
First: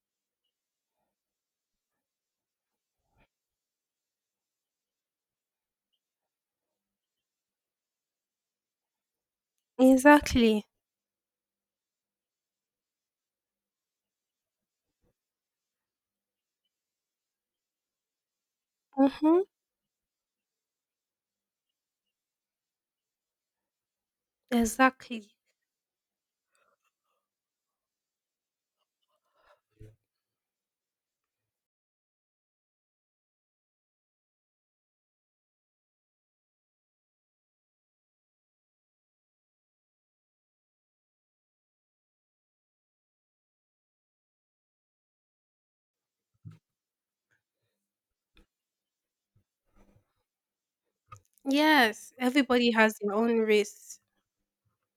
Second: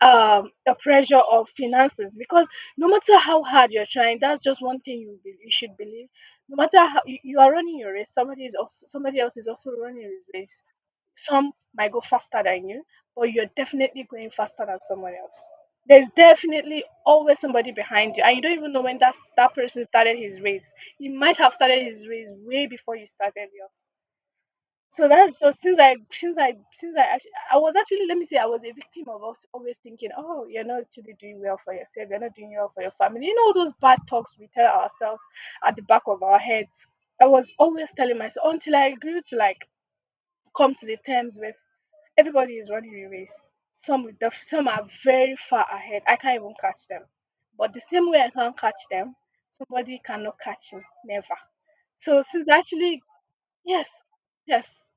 [SPEAKER 2] the pressure of finances because no matter how hard you're trying, that's just one thing you you should believe. No matter how you are running your race, somebody is also, somebody else is also running his race.
[SPEAKER 1] Exactly.
[SPEAKER 2] Some might go faster than you, but you're definitely going faster than someone else. There's definitely always somebody behind you and you don't even know when that
[SPEAKER 1] Mhm,
[SPEAKER 2] that person started his race. He might have started his race way before you started yours. so
[SPEAKER 1] exactly.
[SPEAKER 2] that's so since I was actually, let me say I was a victim of us always thinking, oh, you're not actually doing well for yourself, you're not doing well for your family, you know, all those bad talks we tell ourselves at the back of our head. I was always telling myself until I grew to, like, come to the terms with everybody is running a race. Some are very far ahead, I can't even catch them, but the same way I can't catch them, somebody cannot catch me, never.
[SPEAKER 1] Yes,
[SPEAKER 2] So since
[SPEAKER 1] everybody has
[SPEAKER 2] actually,
[SPEAKER 1] their own
[SPEAKER 2] yes,
[SPEAKER 1] race.
[SPEAKER 2] yes,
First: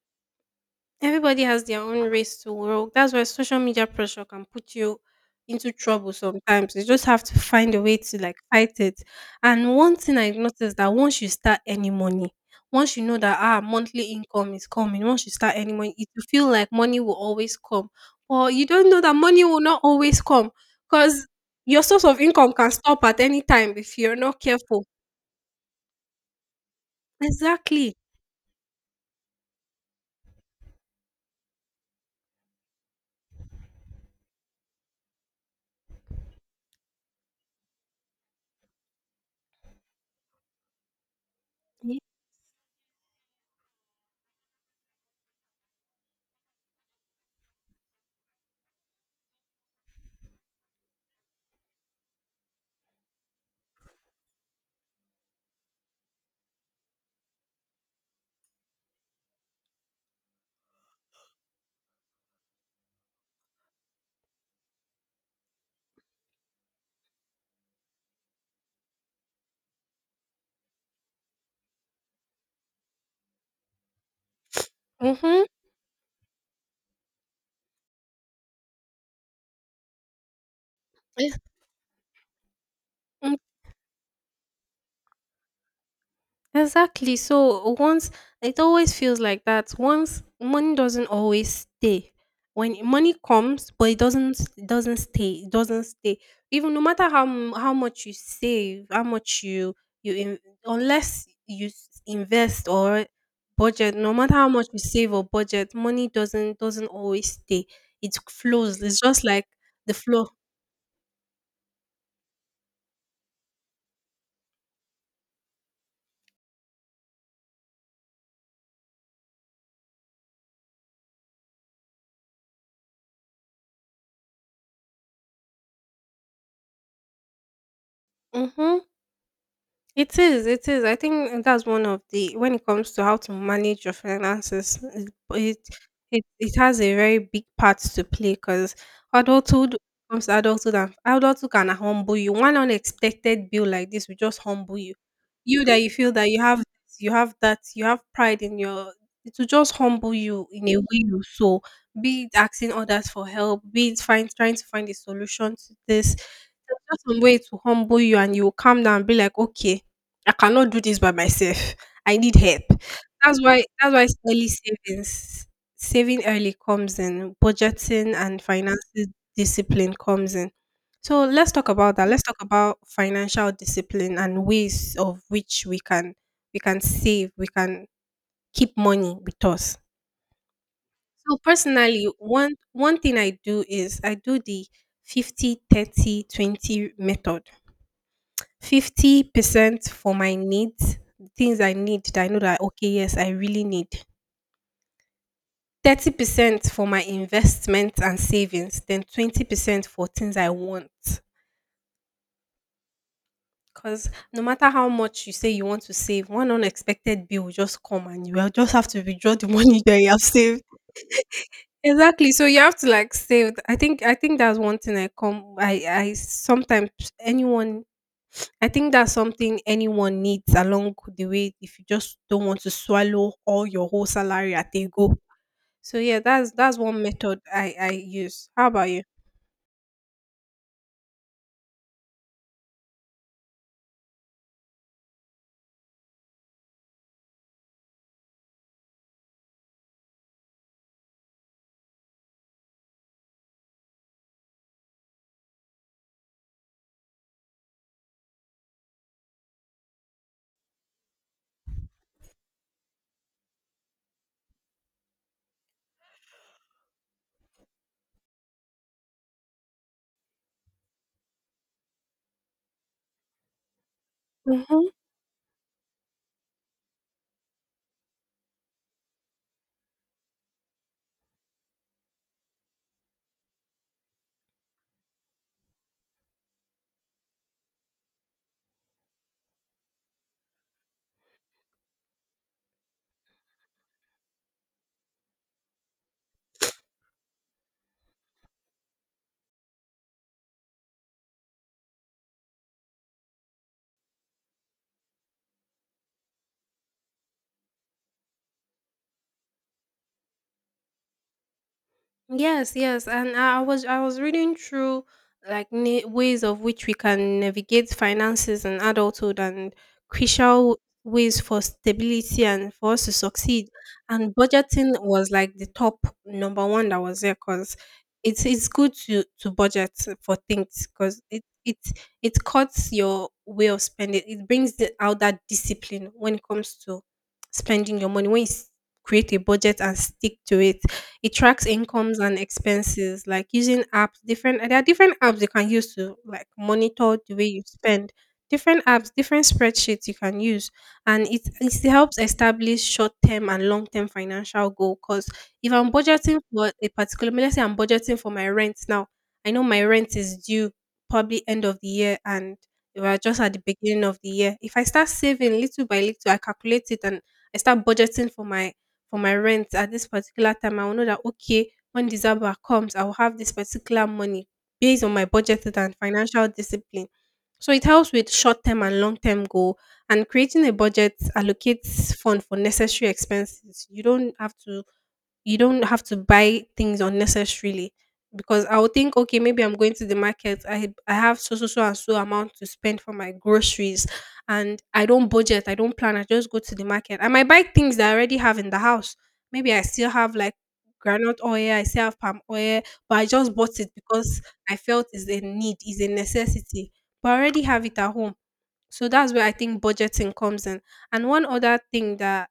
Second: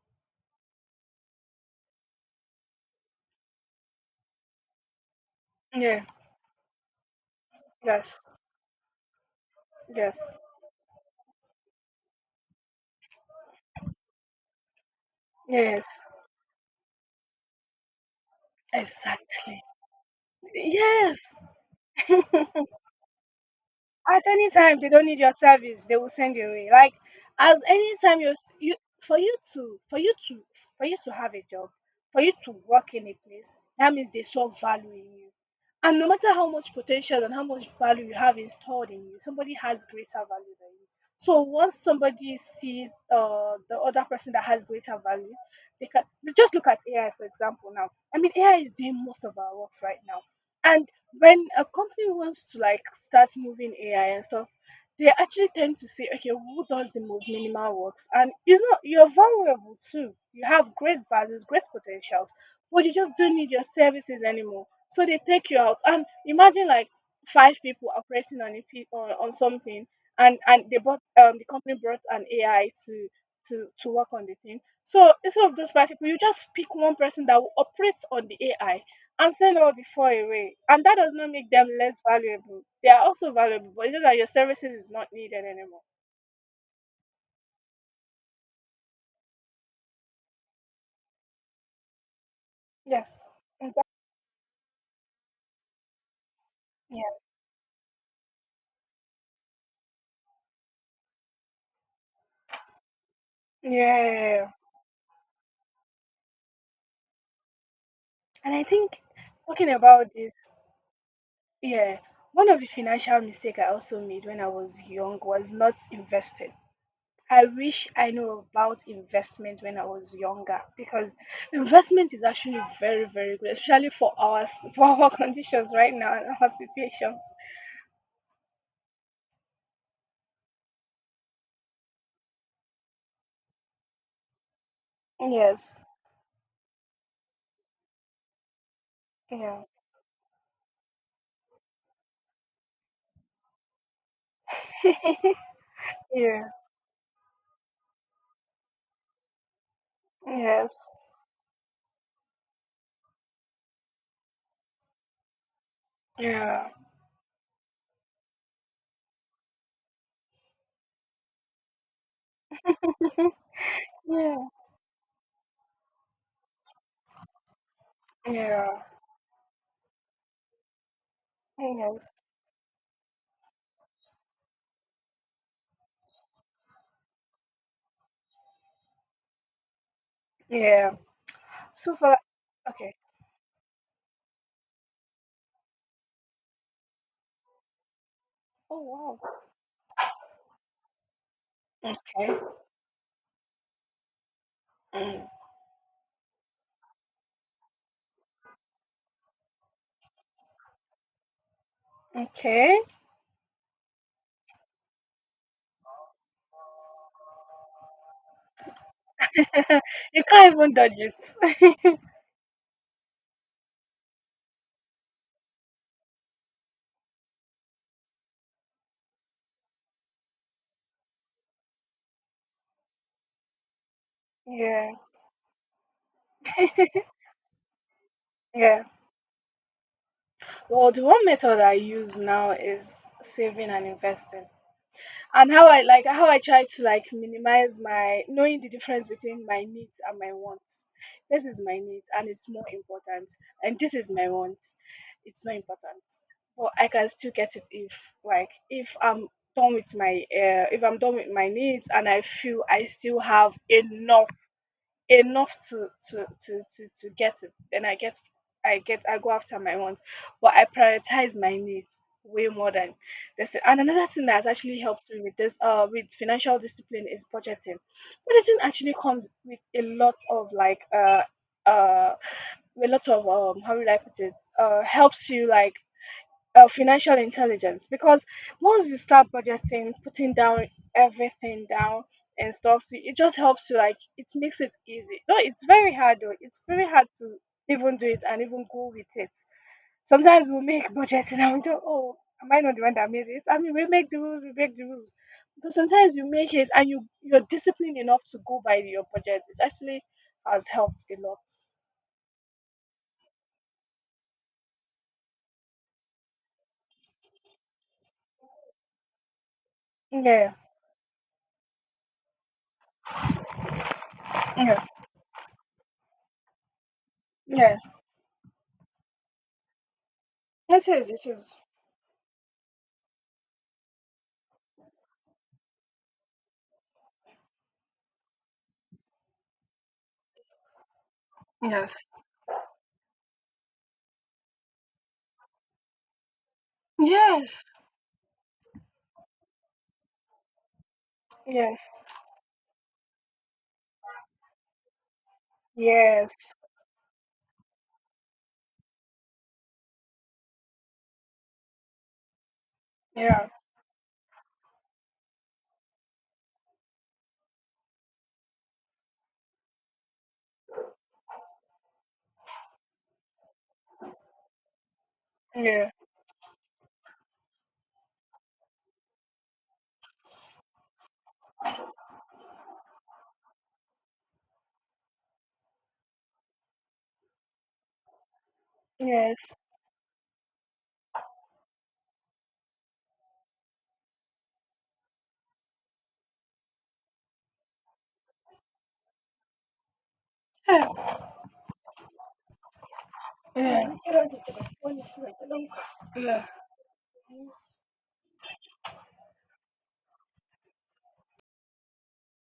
[SPEAKER 1] Everybody has their own race to walk. That's why social media pressure can put you into
[SPEAKER 2] yeah,
[SPEAKER 1] trouble sometimes. You just have to find a way
[SPEAKER 2] yes.
[SPEAKER 1] to like fight it. And one thing
[SPEAKER 2] Yes.
[SPEAKER 1] I noticed that once you start earning money, once you know that ah monthly income is coming, once you start earning
[SPEAKER 2] Yes.
[SPEAKER 1] money, it will feel like money will always come. Or you don't know that money will
[SPEAKER 2] Exactly.
[SPEAKER 1] not always come,
[SPEAKER 2] Yes.
[SPEAKER 1] because your source of income can stop at any time if you're
[SPEAKER 2] At
[SPEAKER 1] not
[SPEAKER 2] any time
[SPEAKER 1] careful.
[SPEAKER 2] they don't need your service, they will send you away. Like, as
[SPEAKER 1] Exactly.
[SPEAKER 2] anytime you for you to have a job, for you to work in a place, that means they saw value in you. And no matter how much potential and how much value you have installed in you, somebody has greater value than you. So once somebody sees the other person that has greater value, they can just look at AI for example now. I mean, AI is doing most of our works right now. And when a company wants to, like, start moving AI and stuff, they actually tend to say, okay, who does the most minimal works? And it's not, you're valuable too. You have great values, great potentials, but you just don't need your services anymore. So they take you out. And imagine, like, five people operating on a on something, and they bought, the company brought an AI to to work on the thing. So
[SPEAKER 1] Mm-hmm.
[SPEAKER 2] instead of those five people, you just pick one person that will operate on the AI and sell all before away. And that does not make them less valuable. They are also valuable, but it's just that your services is not needed anymore.
[SPEAKER 1] Exactly. So once it always feels like that. Once money doesn't always stay. When money
[SPEAKER 2] Yes.
[SPEAKER 1] comes,
[SPEAKER 2] Exactly.
[SPEAKER 1] but it doesn't stay. It doesn't stay. Even no matter how how much you save, how much you you in, unless you invest or
[SPEAKER 2] Yeah.
[SPEAKER 1] budget, no matter how
[SPEAKER 2] Yeah.
[SPEAKER 1] much you save or budget, money doesn't always stay. It
[SPEAKER 2] And I
[SPEAKER 1] flows.
[SPEAKER 2] think,
[SPEAKER 1] It's just like
[SPEAKER 2] talking
[SPEAKER 1] the
[SPEAKER 2] about
[SPEAKER 1] flow.
[SPEAKER 2] this, yeah, one of the financial mistake I also made when I was young was not investing. I wish I knew about investment when I was younger because investment is actually very, very good, especially for our s- for our conditions right now and our situations.
[SPEAKER 1] Mm-hmm. It is, it is. I think that's one of the, when it comes to how to manage your finances, it it
[SPEAKER 2] Yes.
[SPEAKER 1] it, it has a very big part to play because
[SPEAKER 2] Yeah.
[SPEAKER 1] adulthood, comes to adulthood, and adulthood can humble you. One unexpected bill like this will just humble you. You that you feel that you
[SPEAKER 2] Yeah.
[SPEAKER 1] have this, you have that, you have pride in your, it will just humble you in a way
[SPEAKER 2] Yes.
[SPEAKER 1] you so, be it asking others for help, be it find trying to find a solution to this.
[SPEAKER 2] Yeah.
[SPEAKER 1] There's just some way to humble you and you will calm down and be like, okay, I cannot do this by myself. I need help.
[SPEAKER 2] Mhm.
[SPEAKER 1] That's why
[SPEAKER 2] Yeah.
[SPEAKER 1] early savings, saving early comes in, budgeting and
[SPEAKER 2] Yeah.
[SPEAKER 1] finances discipline comes in. So let's talk about that.
[SPEAKER 2] Yes.
[SPEAKER 1] Let's talk about financial discipline and ways of which we can save, we can keep money with us.
[SPEAKER 2] Yeah.
[SPEAKER 1] So
[SPEAKER 2] So
[SPEAKER 1] personally,
[SPEAKER 2] for like,
[SPEAKER 1] one
[SPEAKER 2] okay.
[SPEAKER 1] one thing I do is I do the 50/30/20 method.
[SPEAKER 2] Oh, wow.
[SPEAKER 1] 50% for my needs, things I need that I
[SPEAKER 2] Okay.
[SPEAKER 1] know that okay, yes, I really need.
[SPEAKER 2] Mm.
[SPEAKER 1] 30% for my investments and savings, then 20% for things I want.
[SPEAKER 2] Okay.
[SPEAKER 1] Because no matter how much you say you want to save, one unexpected bill will just come and you will just have to withdraw the money that you have
[SPEAKER 2] You can't
[SPEAKER 1] saved.
[SPEAKER 2] even dodge it.
[SPEAKER 1] Exactly. So you have to like save. I think that's one thing I come I sometimes anyone I think that's something anyone needs along the way if you just don't want to swallow all your whole salary at a
[SPEAKER 2] Yeah.
[SPEAKER 1] go. So yeah, that's one method I use. How
[SPEAKER 2] Yeah.
[SPEAKER 1] about you?
[SPEAKER 2] Well, the one method I use now is saving and investing. And how I, like, how I try to, like, minimize my knowing the difference between my needs and my wants. This is my need and it's more important, and this is my want. It's not important, but I can still get it if, like, if I'm done with my if I'm done with my needs and I feel I still have enough, to get it. Then I go after my wants, but I prioritize my needs way more than this. And another thing that has actually
[SPEAKER 1] Mhm.
[SPEAKER 2] helped me with this with financial discipline is budgeting. Budgeting actually comes with a lot of like uh a lot of how would I put it, helps you, like, financial intelligence because once you start budgeting, putting down everything down and stuff, so it just helps you. Like, it makes it easy. No, it's very hard, though. It's very hard to even do it and even go with it. Sometimes we make budgeting and we go, oh, am I not the one that made it? I mean, we make the rules, we make the rules. But sometimes you make it and you're disciplined enough to go by your budget. It actually has helped a lot.
[SPEAKER 1] Yes, yes, and I was I was reading through like ways of which we can navigate finances and adulthood and
[SPEAKER 2] Yeah,
[SPEAKER 1] crucial ways for stability and for us to succeed. And
[SPEAKER 2] yeah,
[SPEAKER 1] budgeting was like the top number one that was there because
[SPEAKER 2] yeah.
[SPEAKER 1] it's good to budget for things
[SPEAKER 2] It is.
[SPEAKER 1] because
[SPEAKER 2] It
[SPEAKER 1] it
[SPEAKER 2] is.
[SPEAKER 1] it it cuts your way of spending. It brings the, out that discipline when it comes to spending your money when you create a budget and stick to it, it tracks
[SPEAKER 2] Yes.
[SPEAKER 1] incomes and expenses, like using apps. Different There are different apps you can use to like monitor the way you
[SPEAKER 2] Yes.
[SPEAKER 1] spend. Different apps, different spreadsheets you can use, and it
[SPEAKER 2] Yes.
[SPEAKER 1] helps establish short term and long term financial goal. Cause if I'm
[SPEAKER 2] Yes.
[SPEAKER 1] budgeting for a particular, let's say I'm budgeting for my rent now. I know my rent is due probably end of the year and we are just
[SPEAKER 2] Yeah.
[SPEAKER 1] at the beginning of the year. If I start saving little by little, I calculate it and I start budgeting for my, for my rent at this particular time, I will know that okay, when December comes, I will have this particular money based on my budgeted
[SPEAKER 2] Yeah.
[SPEAKER 1] and financial discipline. So it helps with short term and long term goal, and creating a budget allocates fund for necessary expenses. You don't have to, you don't have to buy things unnecessarily, because I would think, okay,
[SPEAKER 2] Yes.
[SPEAKER 1] maybe I'm going to the market. I have so so so and so amount to spend for my groceries, and I don't budget. I don't plan. I just go to the market. I might buy things that I already have in the house. Maybe I still have like
[SPEAKER 2] Yeah.
[SPEAKER 1] granite oil. I still have palm oil, but I just bought it
[SPEAKER 2] Yeah.
[SPEAKER 1] because
[SPEAKER 2] Yeah.
[SPEAKER 1] I felt is a need, is a necessity. But I already have it at home. So that's where I think budgeting comes in. And one other thing that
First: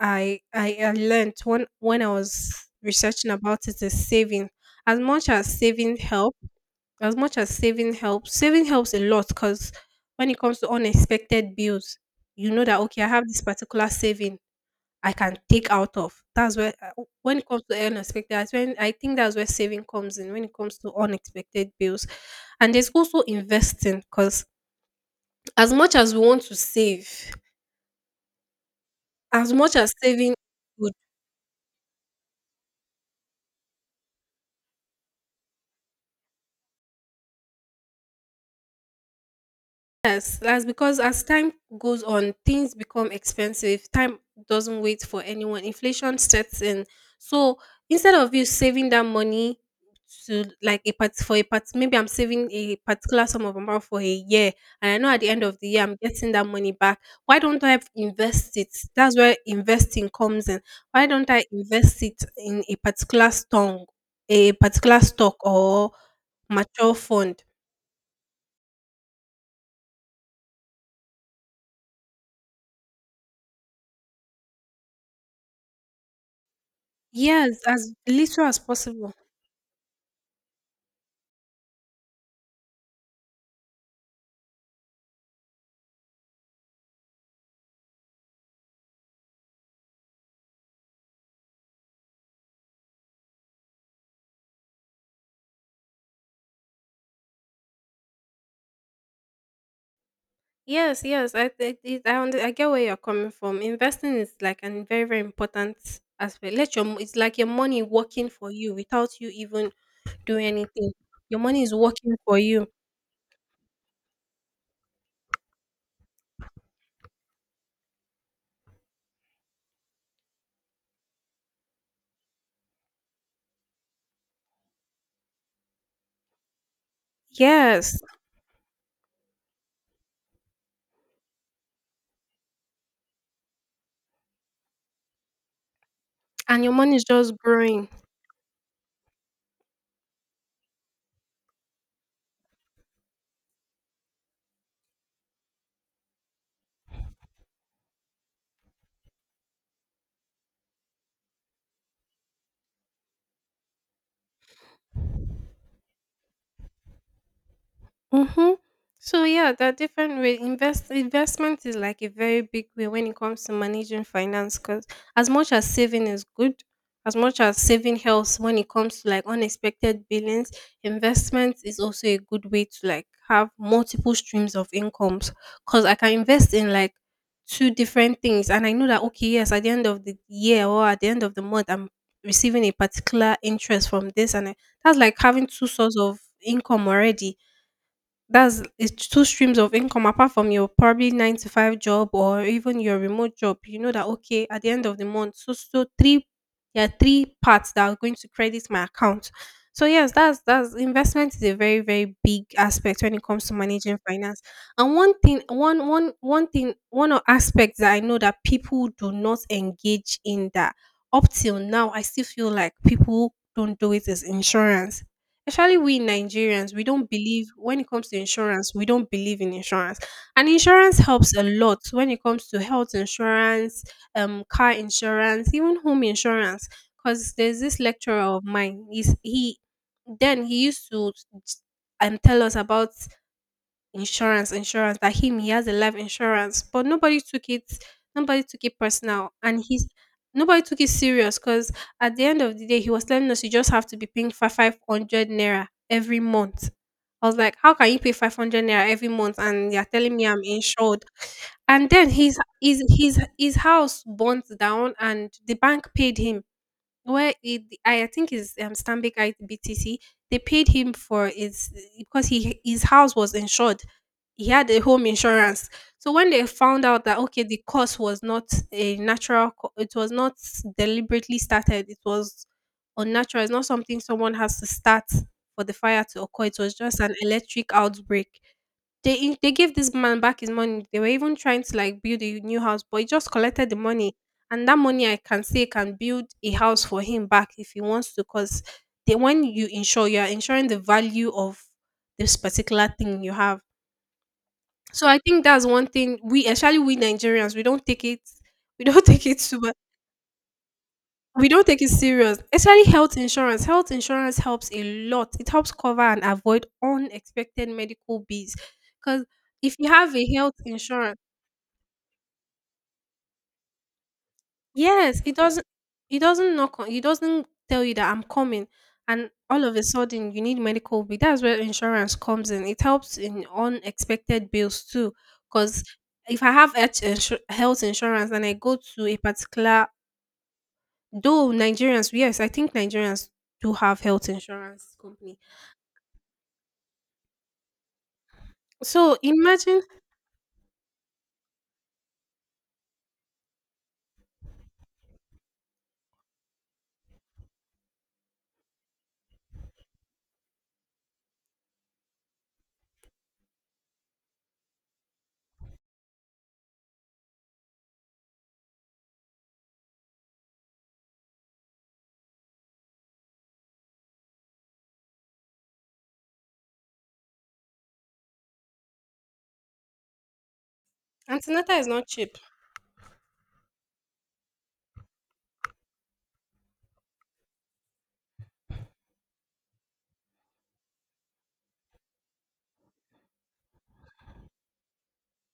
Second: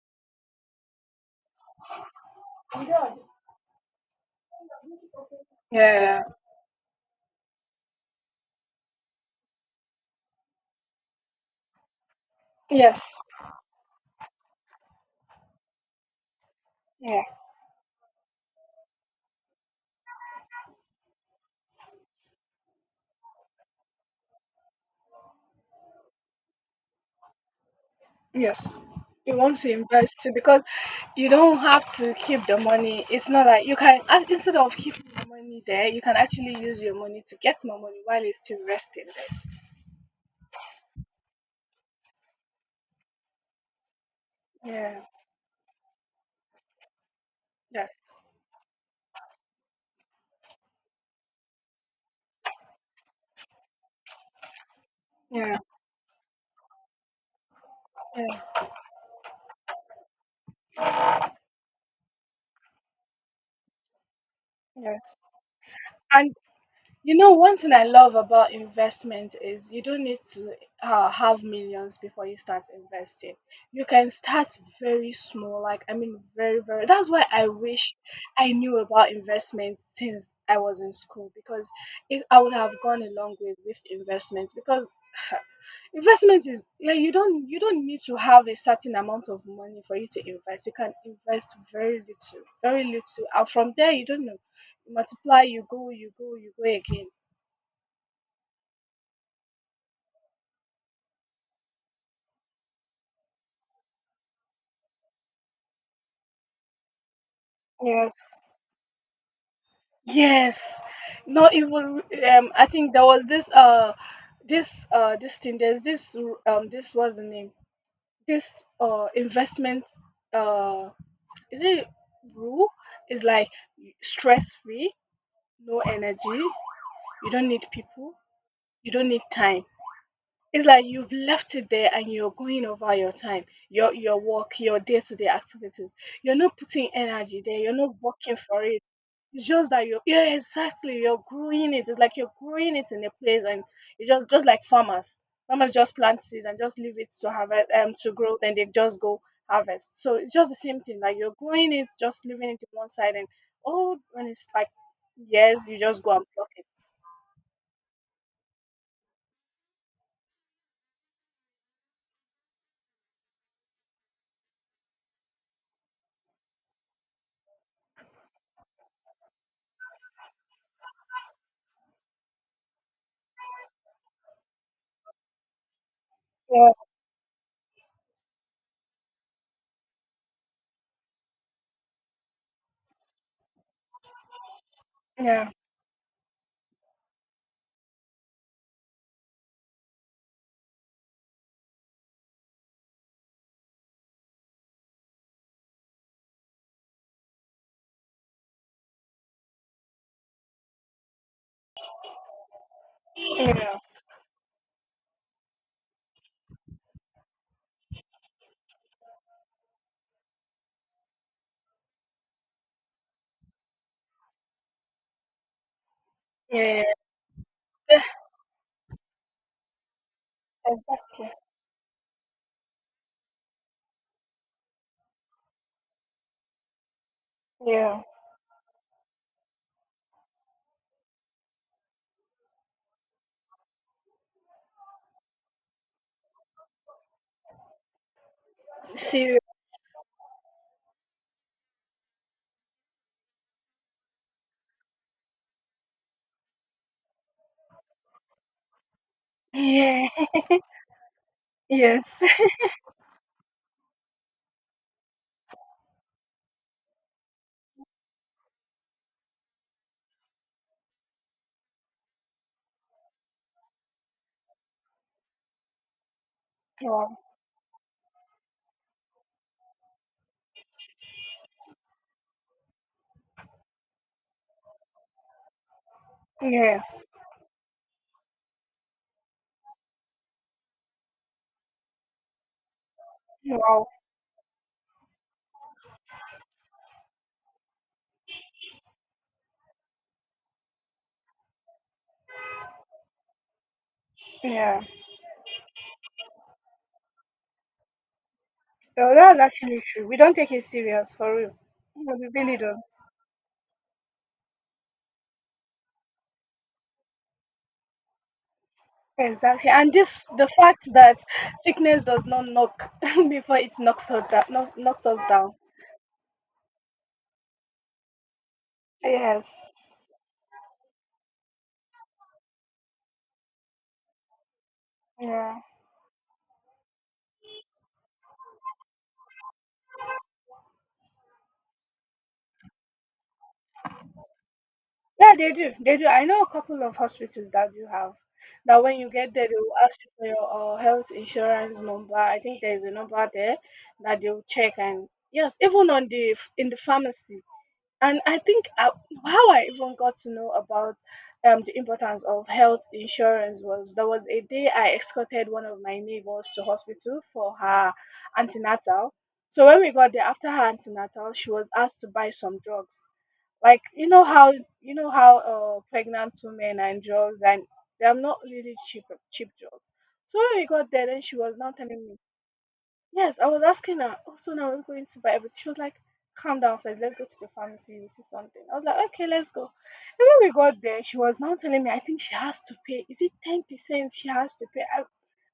[SPEAKER 1] I learned when I was researching about it is saving. As much as saving
[SPEAKER 2] Yeah.
[SPEAKER 1] help, as much as saving helps a lot because when it comes to unexpected bills, you know that
[SPEAKER 2] Yes.
[SPEAKER 1] okay, I have this particular saving I can take out of. That's where
[SPEAKER 2] Yeah.
[SPEAKER 1] when it comes to unexpected, that's when I think that's where saving comes in. When it comes to unexpected bills, and there's also investing because as much as we want to save.
[SPEAKER 2] Yes. You
[SPEAKER 1] As
[SPEAKER 2] want to
[SPEAKER 1] much as
[SPEAKER 2] invest too
[SPEAKER 1] saving
[SPEAKER 2] because you don't have to keep the money. It's not like you can, instead of keeping the money there, you can actually use your money to get more money while it's still resting
[SPEAKER 1] Yes, that's because as time goes on, things become expensive. Time doesn't
[SPEAKER 2] there. Yeah.
[SPEAKER 1] wait for anyone. Inflation sets in. So
[SPEAKER 2] Yes.
[SPEAKER 1] instead of you saving that money to like a part for a part, maybe I'm saving a particular sum of amount for a year, and I know at the end
[SPEAKER 2] Yeah.
[SPEAKER 1] of the year I'm getting that money back. Why don't I
[SPEAKER 2] Yeah.
[SPEAKER 1] invest it? That's where investing comes in. Why don't I invest it in a particular
[SPEAKER 2] Yes.
[SPEAKER 1] stock or mature
[SPEAKER 2] You know,
[SPEAKER 1] fund?
[SPEAKER 2] one thing I love about investment is you don't need to have millions before you start investing. You can start very small, like, I mean, very, very. That's why I
[SPEAKER 1] Yes, as
[SPEAKER 2] wish
[SPEAKER 1] little
[SPEAKER 2] I
[SPEAKER 1] as
[SPEAKER 2] knew about
[SPEAKER 1] possible.
[SPEAKER 2] investment since I was in school because it, I would have gone a long way with investment because. Investment is like, you don't, need to have a certain amount of money for you to invest. You can invest very little, and from there, you don't know. You multiply, you go, again.
[SPEAKER 1] Yes, yes, I it I under I get where you're coming from. Investing is like an very, very important aspect. Let your mo It's like your money
[SPEAKER 2] Yes,
[SPEAKER 1] working for you without you even doing
[SPEAKER 2] yes.
[SPEAKER 1] anything. Your
[SPEAKER 2] Not
[SPEAKER 1] money is
[SPEAKER 2] even.
[SPEAKER 1] working for
[SPEAKER 2] I
[SPEAKER 1] you.
[SPEAKER 2] think there was this. This. This thing. There's this. This was the name. This. Investment. Uh, is it rule? Is like stress free, no energy. You don't need
[SPEAKER 1] Yes,
[SPEAKER 2] people. You don't need time. It's like you've left it there and you're going over your time, your work, your day to day activities. You're not
[SPEAKER 1] and your
[SPEAKER 2] putting
[SPEAKER 1] money is just
[SPEAKER 2] energy there. You're
[SPEAKER 1] growing.
[SPEAKER 2] not working for it. It's just that you're, yeah, exactly. You're growing it. It's like you're growing it in a place, and you just like farmers. Farmers just plant seeds and just leave it to harvest to grow, then they just go harvest. So it's just the same thing. Like, you're growing it, just leaving it to one side, and oh, when it's like years, you just go and pluck it.
[SPEAKER 1] Mm-hmm. So yeah, there are different way. Investment is like a very big way when it comes to managing finance. Cause as much as saving is good, as much as saving helps when it comes to like unexpected billings, investment is also a good way to like have multiple streams of incomes. Cause I can invest
[SPEAKER 2] Yeah,
[SPEAKER 1] in like two different things, and I know that okay, yes, at the end of the year or at the end of the month, I'm receiving a particular interest from this, that's like having
[SPEAKER 2] yeah,
[SPEAKER 1] two sources of income already. That's it's two streams of income apart from your probably nine to five job or even your remote job. You know that okay, at the end of the month, so so three there are three parts that are going to credit my account. So yes, that's investment is a very, very big aspect when it comes to
[SPEAKER 2] yeah,
[SPEAKER 1] managing finance. And one thing one one one thing one o- aspect that I know that people do not engage in, that up till now I still feel like people don't do it, is insurance. Especially we Nigerians,
[SPEAKER 2] yeah,
[SPEAKER 1] we don't believe when it
[SPEAKER 2] yeah.
[SPEAKER 1] comes to insurance, we don't believe in insurance. And insurance
[SPEAKER 2] Exactly.
[SPEAKER 1] helps a lot when it comes to health insurance, car insurance, even home insurance. Because there's this
[SPEAKER 2] Yeah,
[SPEAKER 1] lecturer of mine, he's, he then he used to tell us about insurance that him he has a life insurance, but nobody took it personal,
[SPEAKER 2] see,
[SPEAKER 1] and he's nobody took it serious, because at the end of the day he was telling us you just have to be paying five five hundred naira every month. I was like, how can you pay 500 naira every month and you're
[SPEAKER 2] yeah,
[SPEAKER 1] telling me I'm insured? And then
[SPEAKER 2] yes,
[SPEAKER 1] his house burnt down and the bank paid him. Well, it, I think is Stanbic IBTC. They paid him for his because he his house was insured. He had a home insurance. So when they found out
[SPEAKER 2] wow,
[SPEAKER 1] that okay, the cause was not a natural, it was not deliberately started. It was unnatural. It's not something someone has to start for the fire to occur. It was
[SPEAKER 2] yeah,
[SPEAKER 1] just an electric outbreak. They gave this man back his money. They were even trying to like build a new house, but he just collected the
[SPEAKER 2] wow,
[SPEAKER 1] money. And that money I can say can build a house for him back if he wants to. Cause they, when you insure, you are insuring the value of this particular thing you have.
[SPEAKER 2] yeah.
[SPEAKER 1] So I think that's one thing we, especially we Nigerians, we don't take it, we don't
[SPEAKER 2] Well,
[SPEAKER 1] take
[SPEAKER 2] that's
[SPEAKER 1] it super,
[SPEAKER 2] actually true. We don't take it serious for
[SPEAKER 1] we
[SPEAKER 2] real.
[SPEAKER 1] don't take it
[SPEAKER 2] No, we
[SPEAKER 1] serious.
[SPEAKER 2] really don't.
[SPEAKER 1] Especially health insurance. Health insurance helps a lot. It helps cover and avoid unexpected medical bills. Because
[SPEAKER 2] Exactly.
[SPEAKER 1] if you
[SPEAKER 2] And
[SPEAKER 1] have
[SPEAKER 2] this,
[SPEAKER 1] a
[SPEAKER 2] the
[SPEAKER 1] health
[SPEAKER 2] fact
[SPEAKER 1] insurance.
[SPEAKER 2] that sickness does not knock before it knocks us down. Knocks us
[SPEAKER 1] Yes, it
[SPEAKER 2] down.
[SPEAKER 1] doesn't it doesn't knock on it doesn't tell you that I'm coming, and all
[SPEAKER 2] Yes.
[SPEAKER 1] of a sudden you need medical bill. That's where insurance comes in. It helps in unexpected bills too.
[SPEAKER 2] Yeah.
[SPEAKER 1] Because if I have health insurance and I go to a particular, though Nigerians, yes, I think Nigerians do have health insurance
[SPEAKER 2] Yeah,
[SPEAKER 1] company.
[SPEAKER 2] they do. They do. I know a couple of hospitals that do have, that when you
[SPEAKER 1] So
[SPEAKER 2] get there, they will
[SPEAKER 1] imagine,
[SPEAKER 2] ask you for your health insurance number. I think there is a number there that they will check, and yes, even on the in the pharmacy. And I think I, how I even got to know about the importance of health insurance was, there was a day I escorted one of my neighbors to hospital for her antenatal. So when we got there after her antenatal, she was asked to buy some drugs. Like, you know how, pregnant women and drugs, and they are not really cheap, drugs. So when we got there, then she was now
[SPEAKER 1] antenatal is not
[SPEAKER 2] telling me,
[SPEAKER 1] cheap.
[SPEAKER 2] yes, I was asking her, "Oh, so now we're going to buy everything." She was like, calm down first, let's go to the pharmacy, we see something. I was like, okay, let's go. And when we got there, she was now telling me, I think she has to pay. Is it 10% she has to pay?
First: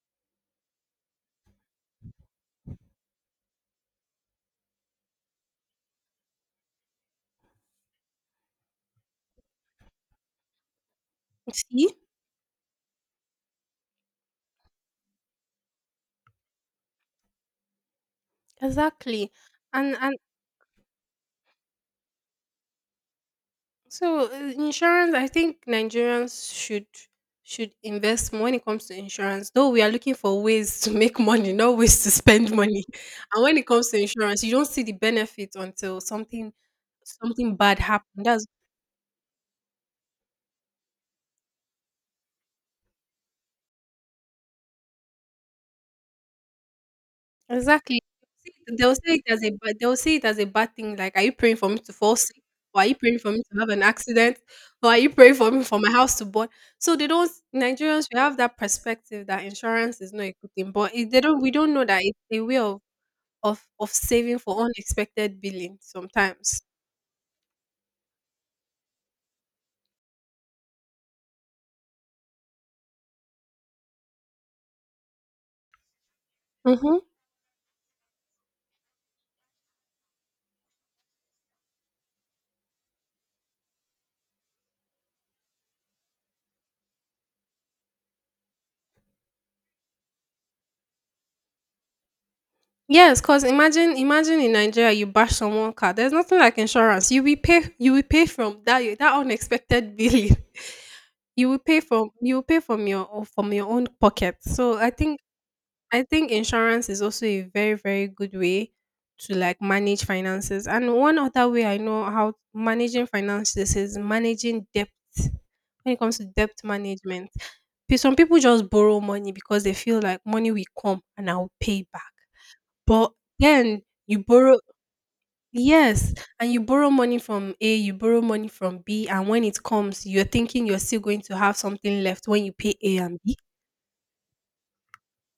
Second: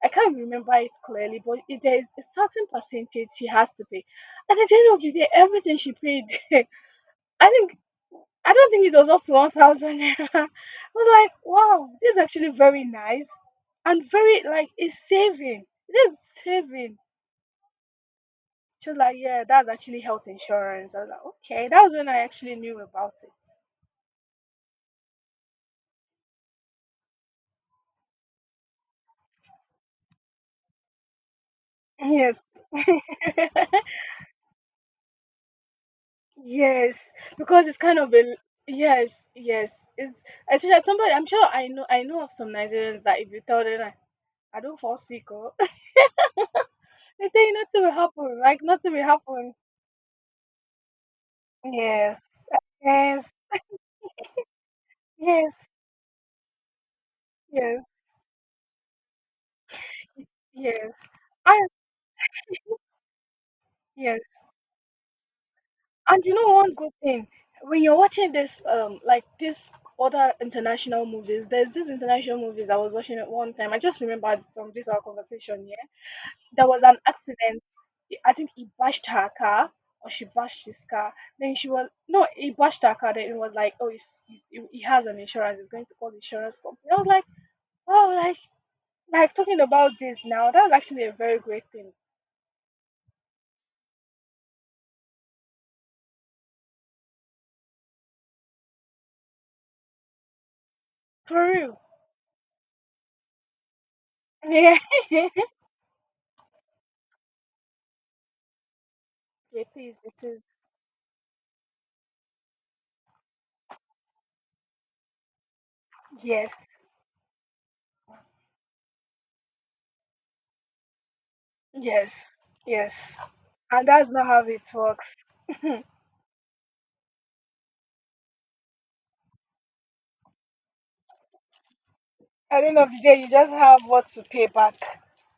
[SPEAKER 2] I can't remember it clearly, but it, there is a certain percentage she has to pay. And at the end of the day, everything she paid, I think, I don't think it was up to 1,000 naira. I was like,
[SPEAKER 1] See?
[SPEAKER 2] wow, this is actually very nice and very, like, it's saving. This is saving. She was like,
[SPEAKER 1] Exactly.
[SPEAKER 2] yeah, that's actually
[SPEAKER 1] And
[SPEAKER 2] health insurance. I was like, okay, that was when I actually knew about it.
[SPEAKER 1] So insurance, I think Nigerians should invest more when it comes to insurance. Though we are looking for ways to make money, not ways to
[SPEAKER 2] Yes.
[SPEAKER 1] spend money. And when it comes to insurance, you don't see the benefit until something
[SPEAKER 2] Yes,
[SPEAKER 1] something
[SPEAKER 2] because it's
[SPEAKER 1] bad
[SPEAKER 2] kind
[SPEAKER 1] happens.
[SPEAKER 2] of a,
[SPEAKER 1] That's
[SPEAKER 2] yes, yes. It's especially as somebody, I'm sure, I know, of some Nigerians that if you tell them like, I don't fall sick, or they tell you nothing will
[SPEAKER 1] Exactly.
[SPEAKER 2] happen, like, nothing will happen.
[SPEAKER 1] They'll see it as a bad thing. Like, are you praying for me to fall
[SPEAKER 2] Yes.
[SPEAKER 1] sick? Or are you praying for
[SPEAKER 2] Yes.
[SPEAKER 1] me to have an accident? Or are you praying for me
[SPEAKER 2] Yes.
[SPEAKER 1] for my house to burn? So they don't
[SPEAKER 2] Yes.
[SPEAKER 1] Nigerians, we have that perspective that insurance is not a good thing. But
[SPEAKER 2] Yes.
[SPEAKER 1] it, they don't we
[SPEAKER 2] I,
[SPEAKER 1] don't know that it's a way of
[SPEAKER 2] yes.
[SPEAKER 1] saving for unexpected billing
[SPEAKER 2] And you know,
[SPEAKER 1] sometimes.
[SPEAKER 2] one good thing, when you're watching this like this other international movies, there's this international movies I was watching at one time. I just remembered from this our conversation, yeah. There was an
[SPEAKER 1] Mm-hmm.
[SPEAKER 2] accident. I think he bashed her car or she bashed his car. Then she was, no, he bashed her car. Then it was like, oh, he's, he has an insurance. He's going to call the insurance company. I was like, oh, like talking about this now. That's actually a very great thing
[SPEAKER 1] Yes, because imagine in Nigeria you bash someone car. There's nothing like insurance. You will pay from that unexpected billing.
[SPEAKER 2] for real.
[SPEAKER 1] You will pay from from your own pocket. So
[SPEAKER 2] Yeah,
[SPEAKER 1] I think insurance is also a very very good way to like
[SPEAKER 2] it is.
[SPEAKER 1] manage
[SPEAKER 2] It is.
[SPEAKER 1] finances. And one other way I know how managing finances is, managing debt. When it comes to debt
[SPEAKER 2] Yes.
[SPEAKER 1] management, some people just borrow money because they feel like money will come and I'll pay back.
[SPEAKER 2] Yes, yes.
[SPEAKER 1] But then
[SPEAKER 2] And that's
[SPEAKER 1] you
[SPEAKER 2] not how
[SPEAKER 1] borrow
[SPEAKER 2] it works.
[SPEAKER 1] yes, and you borrow money from A, you borrow money from B, and when it comes, you're thinking you're still going to have something left when you
[SPEAKER 2] At the
[SPEAKER 1] pay
[SPEAKER 2] end of
[SPEAKER 1] A
[SPEAKER 2] the day,
[SPEAKER 1] and
[SPEAKER 2] you
[SPEAKER 1] B.
[SPEAKER 2] just have what to pay back,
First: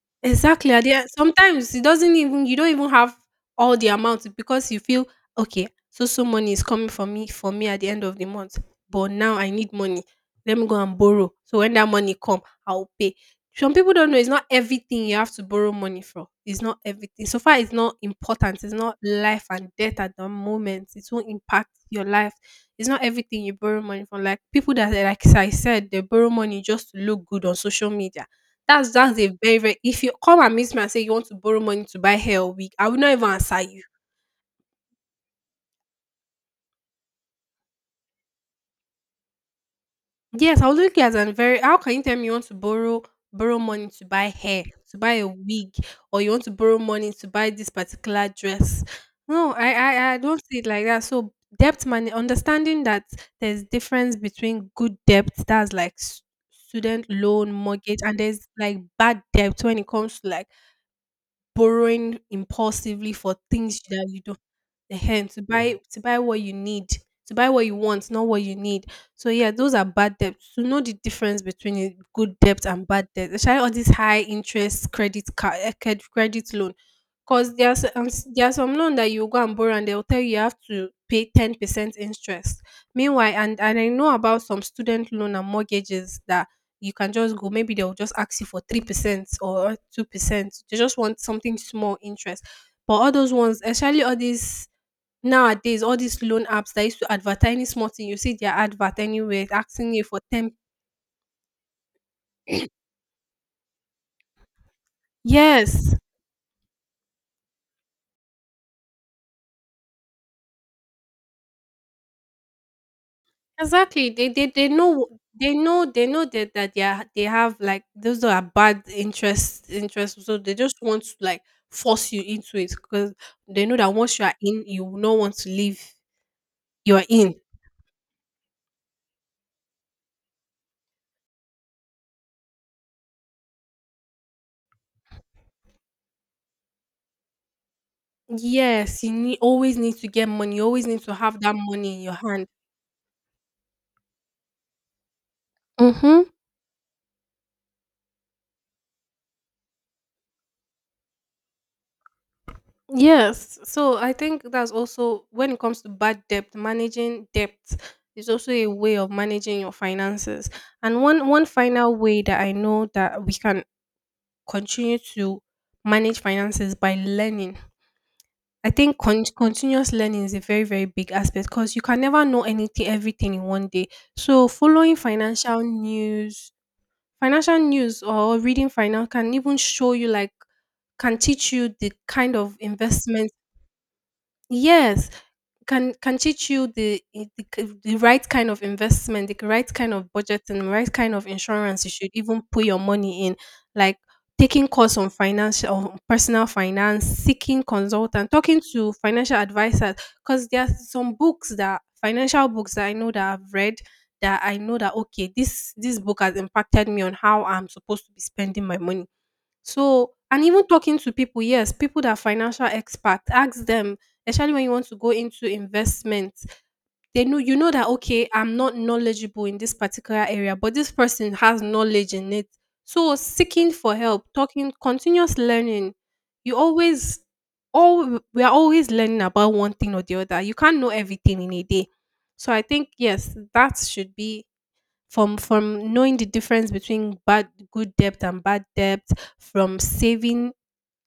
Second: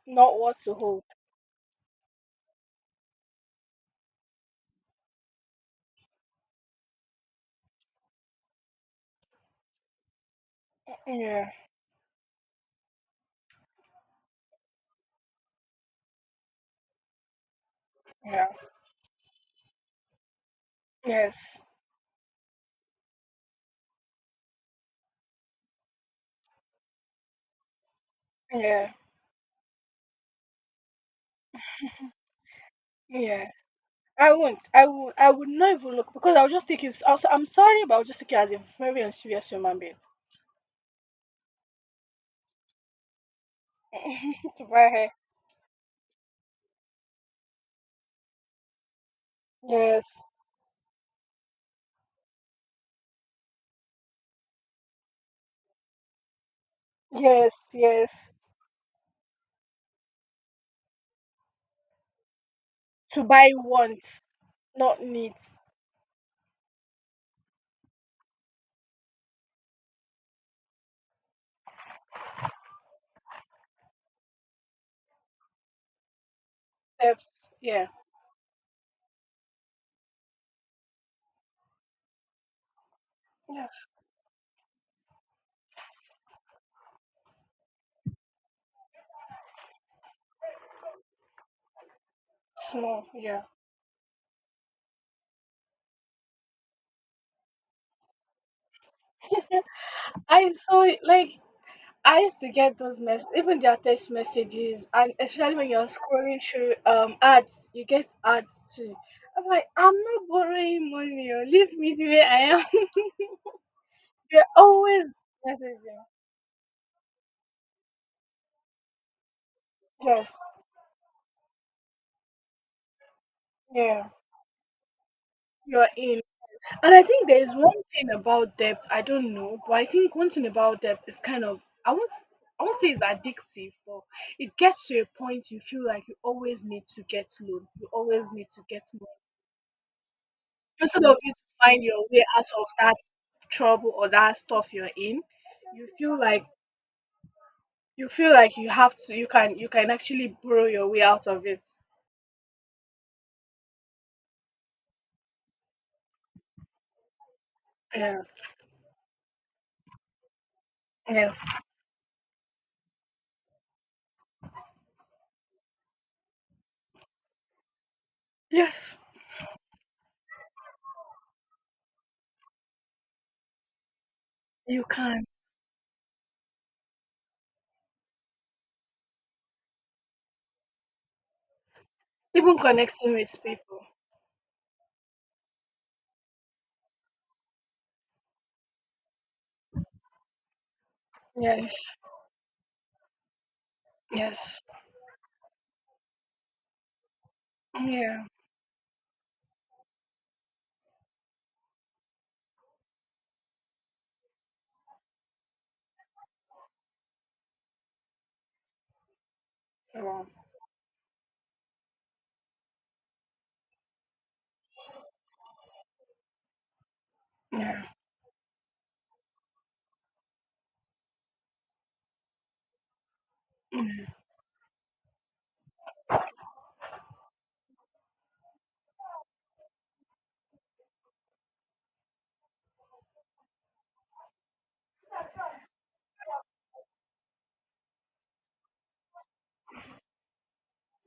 [SPEAKER 2] not what
[SPEAKER 1] Exactly.
[SPEAKER 2] to
[SPEAKER 1] At the
[SPEAKER 2] hold.
[SPEAKER 1] end, sometimes it doesn't even you don't even have all the amount because you feel okay. So money is coming for me at the end of the month, but now I need money. Let me go and borrow.
[SPEAKER 2] Yeah,
[SPEAKER 1] So when that money come, I'll pay. Some people don't know it's not everything you have to borrow money for. It's not everything. So far, it's not
[SPEAKER 2] yeah,
[SPEAKER 1] important. It's not life and death at the moment. It won't
[SPEAKER 2] yes,
[SPEAKER 1] impact your life. It's not everything you borrow money for. Like people that, like I said, they borrow money just to look good on social media.
[SPEAKER 2] yeah,
[SPEAKER 1] That's a very, very If you come and meet me and say you want to borrow money to buy hair or wig, I will not even
[SPEAKER 2] yeah.
[SPEAKER 1] answer you.
[SPEAKER 2] I won't. I would. I would not even look because I'll just take you. Also, I'm sorry, but I'll just take you as a very unserious human being.
[SPEAKER 1] Yes, I would look at you as an very, how can you tell me you want to borrow money to buy hair,
[SPEAKER 2] To buy
[SPEAKER 1] to buy
[SPEAKER 2] hair.
[SPEAKER 1] a wig, or you want to borrow money to buy this particular dress? No, I
[SPEAKER 2] Yes,
[SPEAKER 1] I, I don't see it like that. So debt money, understanding that there's difference between good debt, that's like student loan,
[SPEAKER 2] yes,
[SPEAKER 1] mortgage,
[SPEAKER 2] yes.
[SPEAKER 1] and there's like bad debt when it comes to like borrowing impulsively
[SPEAKER 2] To
[SPEAKER 1] for
[SPEAKER 2] buy
[SPEAKER 1] things that you
[SPEAKER 2] wants,
[SPEAKER 1] don't.
[SPEAKER 2] not
[SPEAKER 1] Ehen,
[SPEAKER 2] needs.
[SPEAKER 1] to buy what you need, to buy what you want, not what you need. So yeah, those are bad debts. To know the difference between a good debt and bad debt, especially all this high interest credit loan,
[SPEAKER 2] Steps.
[SPEAKER 1] because
[SPEAKER 2] Yeah.
[SPEAKER 1] there are some loan that you go and borrow and they'll tell you you have to pay 10% interest. Meanwhile, and
[SPEAKER 2] Yes.
[SPEAKER 1] I know about some student loan and mortgages that you can just go. Maybe they'll just ask you for 3% or 2%. They just want something small interest. But
[SPEAKER 2] Small.
[SPEAKER 1] all those
[SPEAKER 2] Yeah.
[SPEAKER 1] ones, especially all these, nowadays, all these loan apps that used to advertise any small thing, you see their advert anywhere asking you for ten.
[SPEAKER 2] I saw it like, I used to get those mess, even their text messages, and especially when you're
[SPEAKER 1] Yes,
[SPEAKER 2] scrolling through ads, you get ads too. I'm like, I'm not borrowing money, or leave me the way I am.
[SPEAKER 1] exactly. They
[SPEAKER 2] They're
[SPEAKER 1] they, they know
[SPEAKER 2] always
[SPEAKER 1] they know
[SPEAKER 2] messaging.
[SPEAKER 1] they know that they have like those are bad interest.
[SPEAKER 2] Yes,
[SPEAKER 1] So they just want to like force you into it because they know that
[SPEAKER 2] yeah,
[SPEAKER 1] once you are in, you will not want to leave.
[SPEAKER 2] you're in. And
[SPEAKER 1] You
[SPEAKER 2] I
[SPEAKER 1] are
[SPEAKER 2] think
[SPEAKER 1] in.
[SPEAKER 2] there is one thing about debt, I don't know, but I think one thing about debt is kind of— I won't s- I won't say it's addictive, but it gets to a point you feel like you always need to get loan, you always need to get—
[SPEAKER 1] Yes, always need to get money. You always need
[SPEAKER 2] Instead
[SPEAKER 1] to
[SPEAKER 2] of you to
[SPEAKER 1] have that
[SPEAKER 2] find
[SPEAKER 1] money in
[SPEAKER 2] your
[SPEAKER 1] your
[SPEAKER 2] way out
[SPEAKER 1] hand.
[SPEAKER 2] of that trouble or that stuff you're in, you feel
[SPEAKER 1] Mm-hmm.
[SPEAKER 2] like— you feel like you have to you can— you can actually borrow your way out of it.
[SPEAKER 1] Yes. So I think that's also when it comes to bad debt, managing debt
[SPEAKER 2] Yeah.
[SPEAKER 1] is also a way of managing your finances. And one
[SPEAKER 2] Yes.
[SPEAKER 1] one final way that I know that we can continue to manage finances by learning. I
[SPEAKER 2] Yes.
[SPEAKER 1] think continuous learning is a very very big aspect because you can never know anything everything in one day. So
[SPEAKER 2] You
[SPEAKER 1] following
[SPEAKER 2] can.
[SPEAKER 1] financial news or reading finance can even show you like can teach you the kind of
[SPEAKER 2] Even connecting
[SPEAKER 1] investment.
[SPEAKER 2] with people.
[SPEAKER 1] Yes, can teach you the right kind of investment, the right kind of budgeting, the right kind of
[SPEAKER 2] Yes.
[SPEAKER 1] insurance you should even put your money in, like
[SPEAKER 2] Yes.
[SPEAKER 1] taking course on financial on personal finance, seeking
[SPEAKER 2] Yeah.
[SPEAKER 1] consultant, talking to financial advisors, because there are some books that financial books that I know that I've read, that I know that okay, this book has impacted me on how I'm supposed to be spending my money, so
[SPEAKER 2] Wow.
[SPEAKER 1] and even talking to people, yes, people that are financial expert, ask them, especially when you want to go into investment, they know you know
[SPEAKER 2] Yeah.
[SPEAKER 1] that okay, I'm not knowledgeable in this particular area, but this person has knowledge in it. So seeking for help, talking, continuous learning, you always all we are always learning about one thing or the other. You can't know everything in a day. So I think yes, that should be, from knowing the difference between bad good debt and bad debt, from saving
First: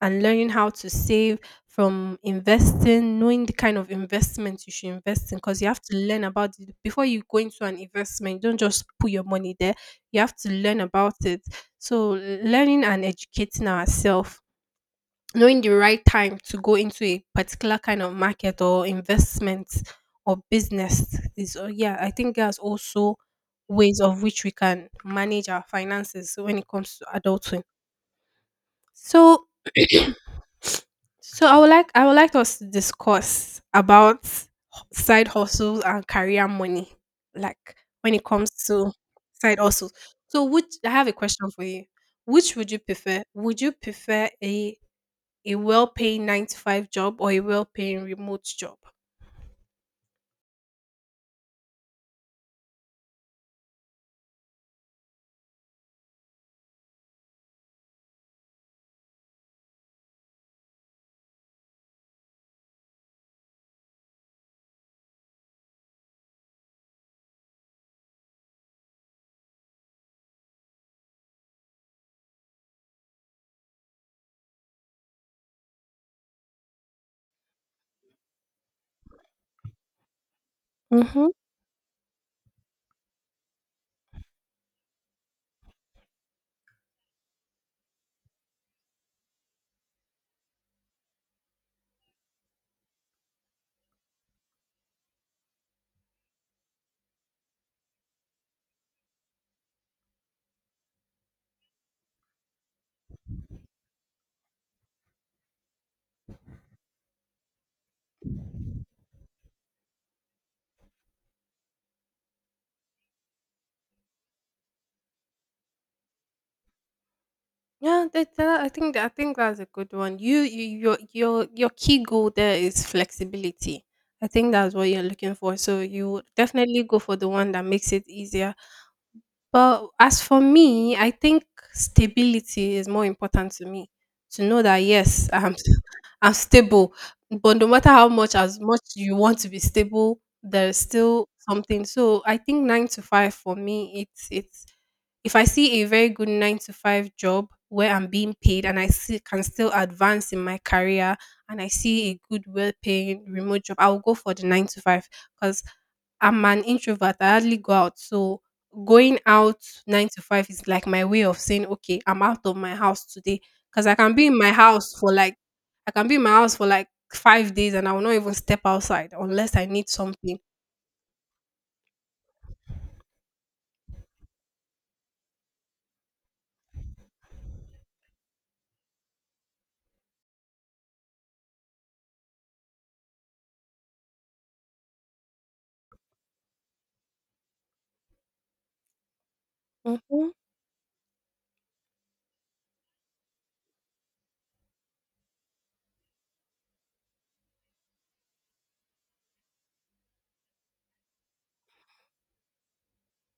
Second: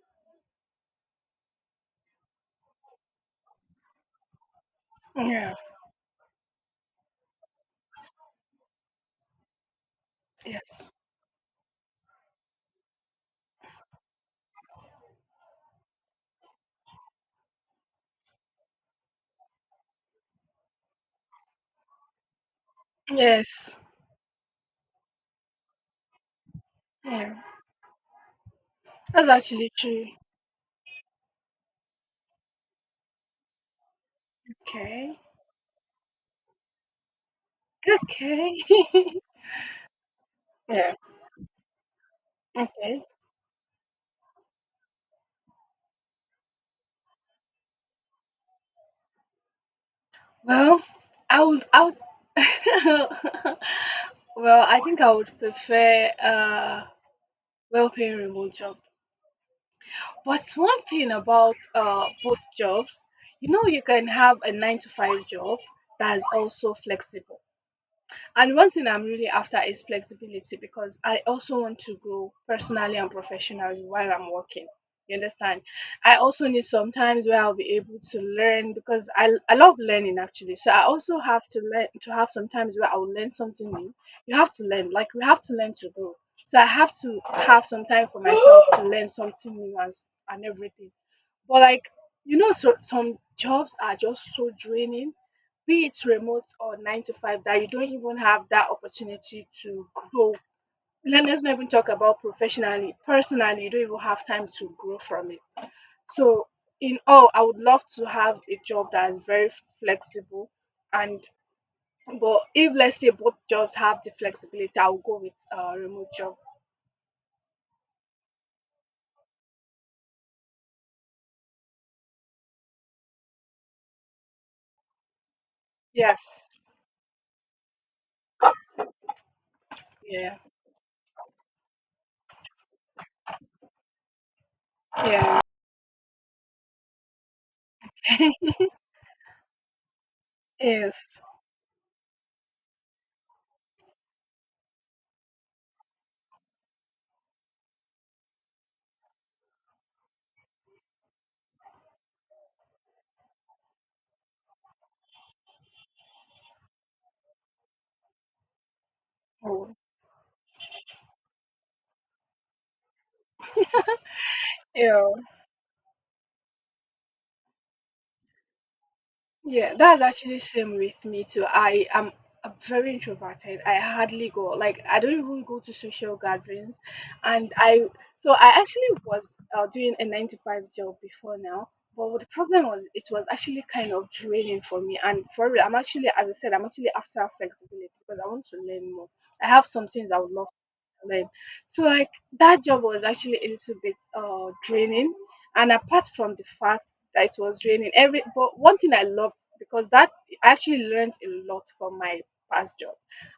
[SPEAKER 1] and learning how to save, from investing, knowing the kind of investment you should invest in,
[SPEAKER 2] Yeah.
[SPEAKER 1] because you have to learn about it before you go into an investment. You don't just put your money there. You have to learn
[SPEAKER 2] Yes.
[SPEAKER 1] about it. So learning and educating ourselves, knowing the right time to go into a particular kind of market or investment or business is, yeah, I think there's also
[SPEAKER 2] Yes.
[SPEAKER 1] ways of which we can manage our finances when it comes to
[SPEAKER 2] Yeah.
[SPEAKER 1] adulthood.
[SPEAKER 2] That's
[SPEAKER 1] So
[SPEAKER 2] actually true.
[SPEAKER 1] so I would like us to discuss about
[SPEAKER 2] Okay.
[SPEAKER 1] side hustles and career money. Like when it comes
[SPEAKER 2] Okay.
[SPEAKER 1] to side hustles, so which I
[SPEAKER 2] yeah.
[SPEAKER 1] have a question for you. which would you
[SPEAKER 2] Okay.
[SPEAKER 1] prefer would you prefer a well-paying 9 to 5 job or a well-paying remote job?
[SPEAKER 2] Well, I would, I would, well, I think I would prefer well-paying remote job. But one thing about both jobs, you know, you can have a 9 to 5 job that is also flexible. And one thing I'm really after is flexibility because I also want to grow personally and professionally while I'm working. You understand? I also need sometimes where I'll be able to learn because I love learning actually. So I also
[SPEAKER 1] Mhm.
[SPEAKER 2] have to learn to have sometimes where I'll learn something new. You have to learn, like we have to learn to grow. So I have to have some time for myself to learn something new and and everything. But like, you know, so some jobs are just so draining, be it remote or 9 to 5, that you don't even have that opportunity to grow. Let's not even talk about professionally. Personally, you don't even have time to grow from it. So, in all, I would love to have a job that is very flexible. And, but if let's say both jobs have the flexibility, I will go with a remote job.
[SPEAKER 1] Yeah, that, I think that's a good one. Your key goal there is flexibility. I think that's what you're looking for. So you would
[SPEAKER 2] Yes.
[SPEAKER 1] definitely go for the one that makes it easier. But as
[SPEAKER 2] Yeah.
[SPEAKER 1] for me, I think stability is more important to me. To know that yes,
[SPEAKER 2] Yeah.
[SPEAKER 1] I'm stable. But no matter how much as much you want to be stable, there's
[SPEAKER 2] yes.
[SPEAKER 1] still something. So I think 9 to 5 for me, it's if I see a very good 9 to 5 job where I'm being paid and I see, can still advance in my career, and I see a good, well paying remote job, I'll go for the 9 to 5 because I'm an introvert. I hardly go out. So going out
[SPEAKER 2] Oh,
[SPEAKER 1] 9 to 5 is like my way of saying, okay, I'm out of my house today. Because
[SPEAKER 2] yeah.
[SPEAKER 1] I can be in my house for like 5 days and I will not even step outside unless I
[SPEAKER 2] Yeah,
[SPEAKER 1] need
[SPEAKER 2] that's
[SPEAKER 1] something.
[SPEAKER 2] actually same with me too. I am— I'm very introverted. I hardly go. Like I don't even go to social gatherings, and I— so I actually was doing a 9 to 5 job before now. But what the problem was, it was actually kind of draining for me. And for real, I'm actually, as I said, I'm actually after flexibility because I want to learn more. I have some things I
[SPEAKER 1] Mm-hmm,
[SPEAKER 2] would love to learn. So like that job was actually a little bit draining. And apart from the fact that it was raining every— but one thing I loved, because that I actually learned a lot from my past job,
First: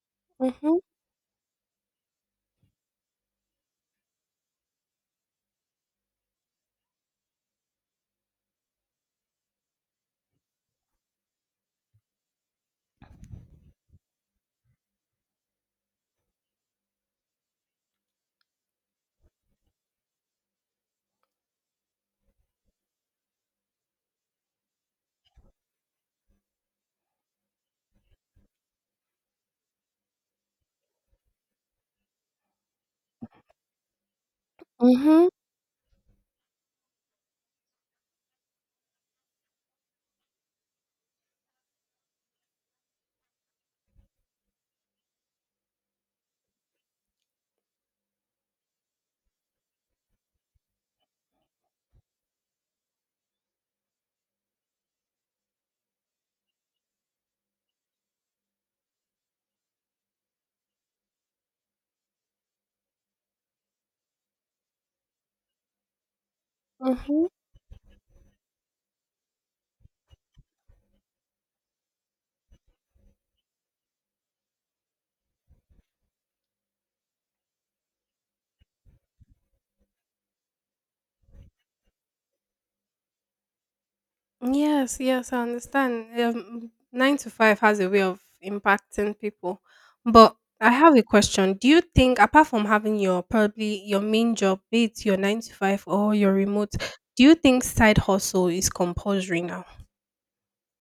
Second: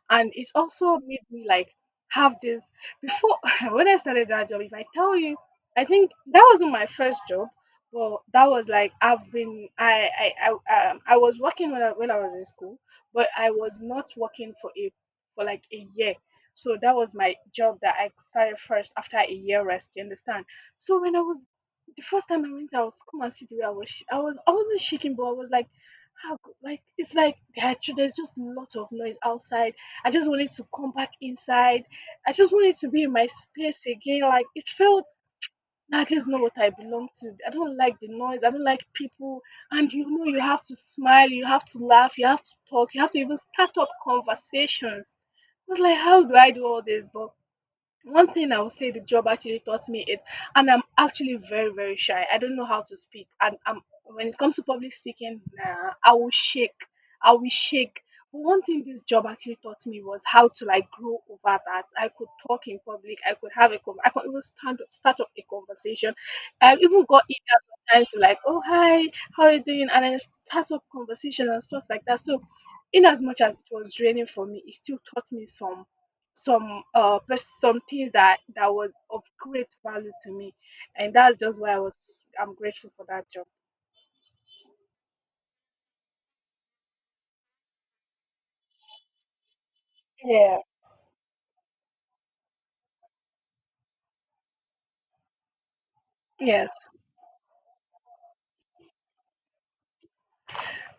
[SPEAKER 2] and it
[SPEAKER 1] mm-hmm,
[SPEAKER 2] also made me like have this. Before, when I started that job, if I tell you, I think that wasn't my first job, but that was like— I was working when when I was in school, but I was not working for a— for like a year. So that was my job that I started first after a year rest, you understand? So when I was— the first time I went out, come and see the way I was. I was— I wasn't shaking, but I was like, how? Like it's like there are there's just a lot of noise outside. I just wanted to come back inside. I just wanted to be in my space again. Like it felt—
[SPEAKER 1] mm-hmm,
[SPEAKER 2] Nah, this is not what I belong to. I don't like the noise. I don't like people. And you know, you have to smile. You have to laugh. You have to talk. You have to even start up conversations. I was like, how do I do all this? But one thing I would say the job actually taught me is— and I'm actually very, very shy. I don't know how to speak. When it comes to public speaking, nah, I will shake. I will shake. But one thing this job actually taught me was how to like grow over that. I could talk in public. I could have a I could even stand up, start up a conversation. I even got
[SPEAKER 1] mm-hmm.
[SPEAKER 2] emails sometimes to like, oh hi, how are you doing? And I start up conversation and stuff like that. So in as much as it was draining for me, it still taught me some— some things that that was of great value to me, and that's just why I was— I'm grateful for that job.
[SPEAKER 1] Yes, yes, I understand. 9 to 5 has a way of impacting people. But
[SPEAKER 2] Yeah.
[SPEAKER 1] I have a question. Do you think, apart from having your probably your main job, be it your 9 to 5 or your
[SPEAKER 2] Yes.
[SPEAKER 1] remote, do you think side hustle is compulsory now?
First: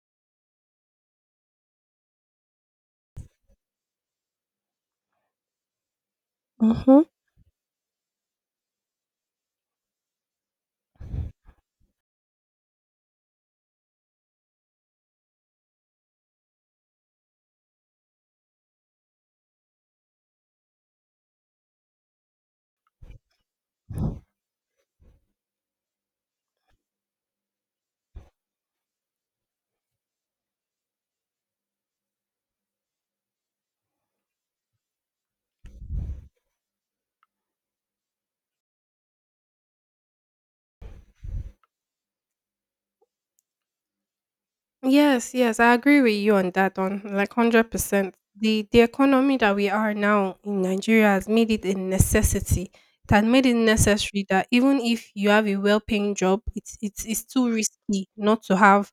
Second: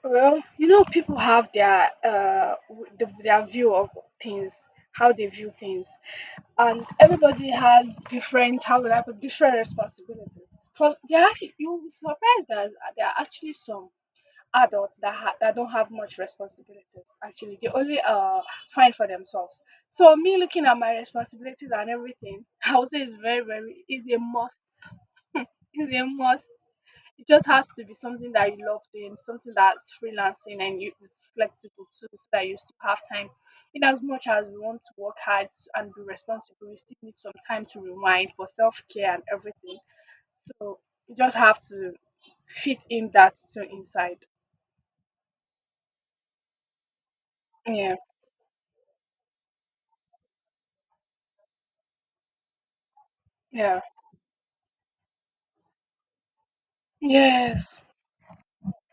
[SPEAKER 2] Well, you know, people have their their view of things, how they view things, and
[SPEAKER 1] Mm-hmm.
[SPEAKER 2] everybody has different— how would I put— different responsibilities. Because they are actually— you'll be surprised that there are actually some adults that that don't have much responsibilities. Actually, they only find for themselves. So me, looking at my responsibilities and everything, I would say it's very, very— it's a must. It's a must. It just has to be something that you love doing, something that's freelancing, and you— it's flexible too, so that you still have time. In as much as we want to work hard and be responsible, we still need some time to rewind for self-care and everything. So you just have to fit in that too inside.
[SPEAKER 1] Yes, yes, I agree with you on that one, like
[SPEAKER 2] Yeah.
[SPEAKER 1] 100%. The economy that we are now in Nigeria has made it a necessity. It has made it
[SPEAKER 2] Yeah.
[SPEAKER 1] necessary that even if you have a well-paying job, it's too
[SPEAKER 2] Yes.
[SPEAKER 1] risky not to have.